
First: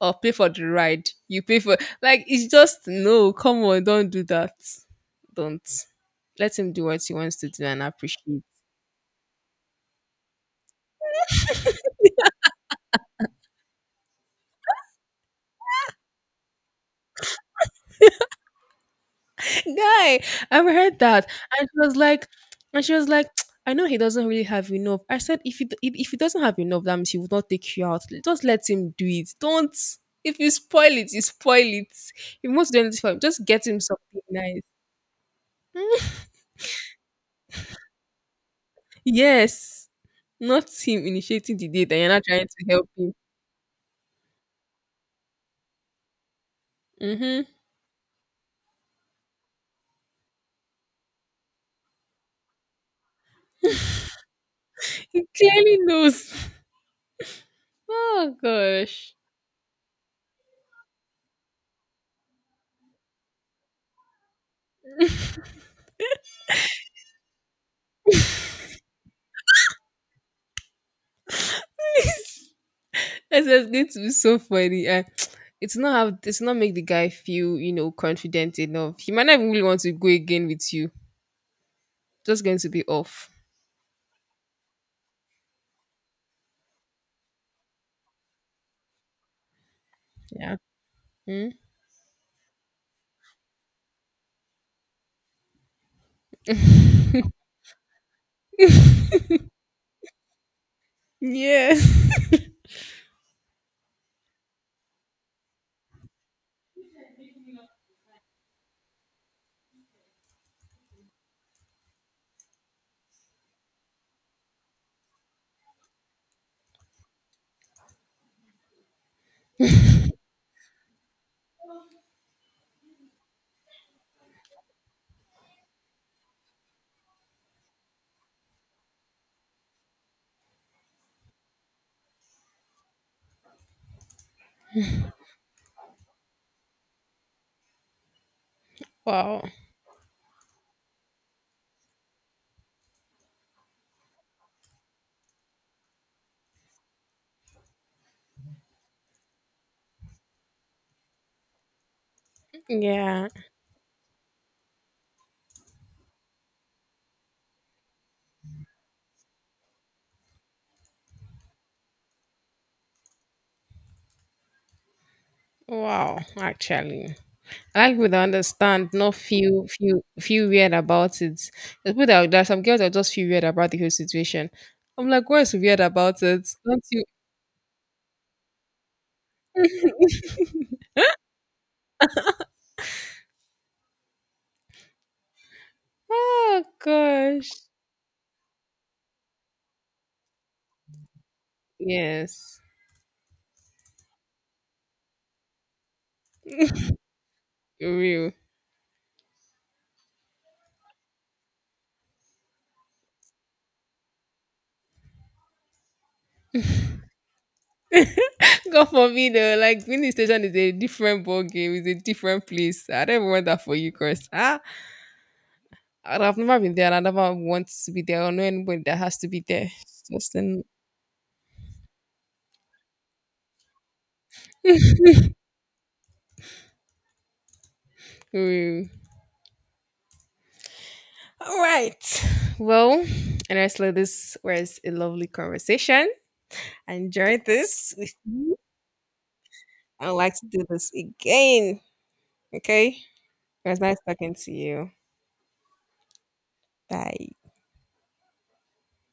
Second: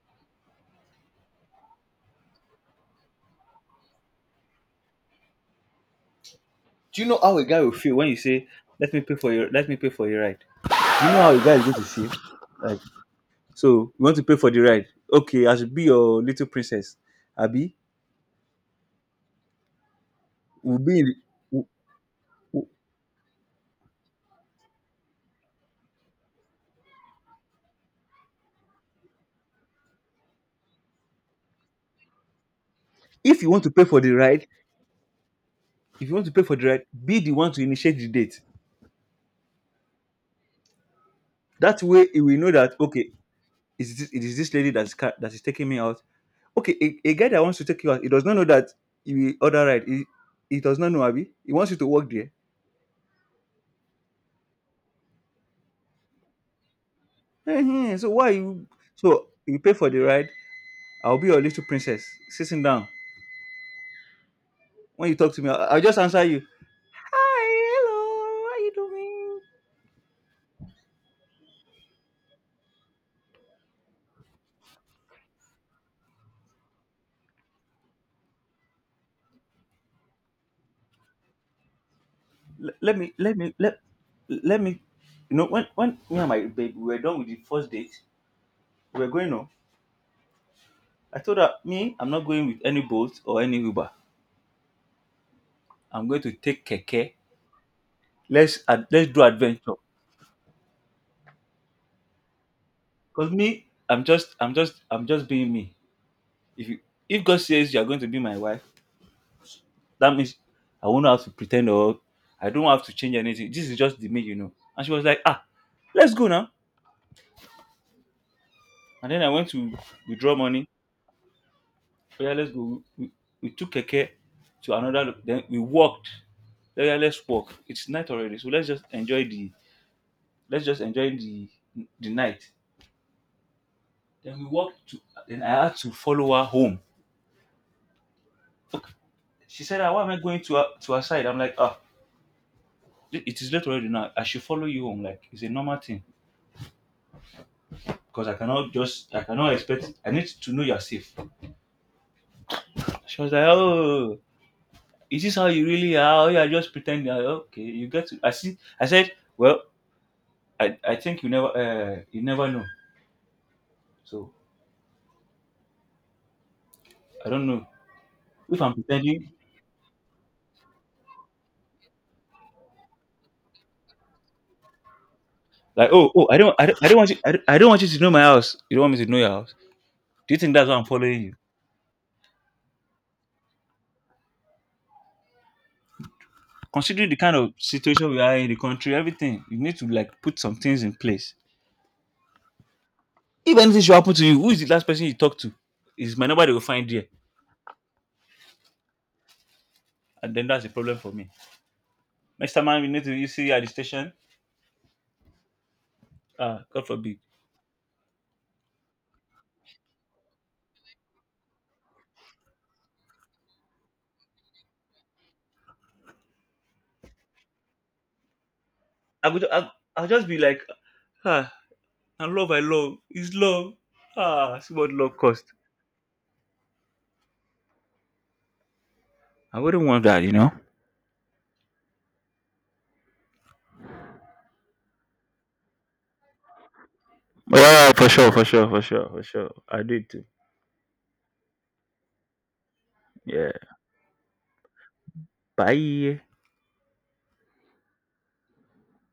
or pay for the ride. You pay for, like, it's just no, come on, don't do that. Don't. Let him do what he wants to
That
do
will
and
feel when you
appreciate.
say, " let me pay for your ride." You know how a guy is going to feel. Like, so you want to pay for the ride? Okay, I should be your little princess, Abby.
[LAUGHS] Guy, I've
Will be.
heard
In, the-
that.
w-
And she was like,
w-
and she was like, [TSK] I know he doesn't really have enough. I said, if he doesn't have enough, that means he would not take you out. Just let him do it. Don't. If you spoil it, you spoil it. If you want to do anything for him,
If
just
you want
get
to
him
pay for the
something
ride,
nice.
if you want to pay for the ride, be the one to initiate the date.
Yes. Not him initiating the
That
date and
way,
you're
he
not
will
trying
know
to
that,
help
okay,
him.
it is this lady that's that is taking me out. Okay, a guy that
hmm
wants to take you out, he does not know that you will order right. He does not know, Abby. He wants you to work there.
He clearly knows.
Ehen, so why
Oh
you?
gosh,
So you pay for the ride. I'll be your little princess sitting down. When you talk to me, I'll just answer you. Hi, hello. How you doing?
this is going to be so funny. And [TSK] it's not how, it's not make the guy feel, confident enough. He might not even really want to go again with you. Just going to
L-
be
let me,
off.
let me, let, let me. You know, when me and my babe we were done with the first date, we were going home.
Yeah.
I told
Hmm?
her, me, I'm not going with any boat or any Uber. I'm going to take keke. Let's do adventure.
Yes. [LAUGHS]
Cause me, I'm just I'm just being me. If you if God says you're going to be my wife, that means I won't have to pretend, or I don't have to change anything. This is just the me, you know. And she was like, ah, let's go now. And then I went to withdraw money. Oh, yeah, let's go. We took a care to another. Then we walked. Oh, yeah, let's walk. It's night already, so let's just enjoy the night. Then we walked to. Then I had to follow her home.
Wow.
She said, "Ah, why am I going to her side?" I'm like, "Ah, it is late already now. I should follow you home. Like, it's a normal thing because I cannot just, I cannot expect. I need to know you're safe." She
Yeah.
was like, "Oh, is this how you really are? Oh, you are just pretending." I Okay, you get to. I see. I said, "Well, I think you never know. So
Wow. Actually,
I don't know
I like people that
if I'm
understand, not
pretending."
feel weird about it. There's people that there's some girls that just feel weird about the whole situation. I'm like, what's weird
Like, oh,
about
oh,
it? Don't
I don't
you?
want you, I don't want you to know my house. You don't want me to know your house. Do you
[LAUGHS]
think that's why I'm following you?
Oh
Considering the kind
gosh.
of situation we are in the country, everything, you need to like put some things in place.
Yes,
If anything should happen to you, who is the last person you talk to? Is my number they will find there,
real.
and then that's a problem for me. Mister Man, we need to, you see, at the station. Ah, God forbid.
[LAUGHS] God forbid, though. Like, winning station is a different ball game. It's a different place. I don't even want that for you, Chris. Ah, I've never been there, and I never want to be there, or know anybody that has
I
to
would
be there.
I,
It's
I'll just
just
be like,
an
ah, I love, it's love. Ah, see what love cost.
[LAUGHS] real.
I wouldn't want that, you know.
All right. Well, and I said this was a lovely conversation. I enjoyed
Yeah,
this
for
with
sure, for
you.
sure, for sure, for sure. I did
I'd
too.
like to do this again. Okay.
Yeah.
It was nice talking to you.
Bye.
Bye.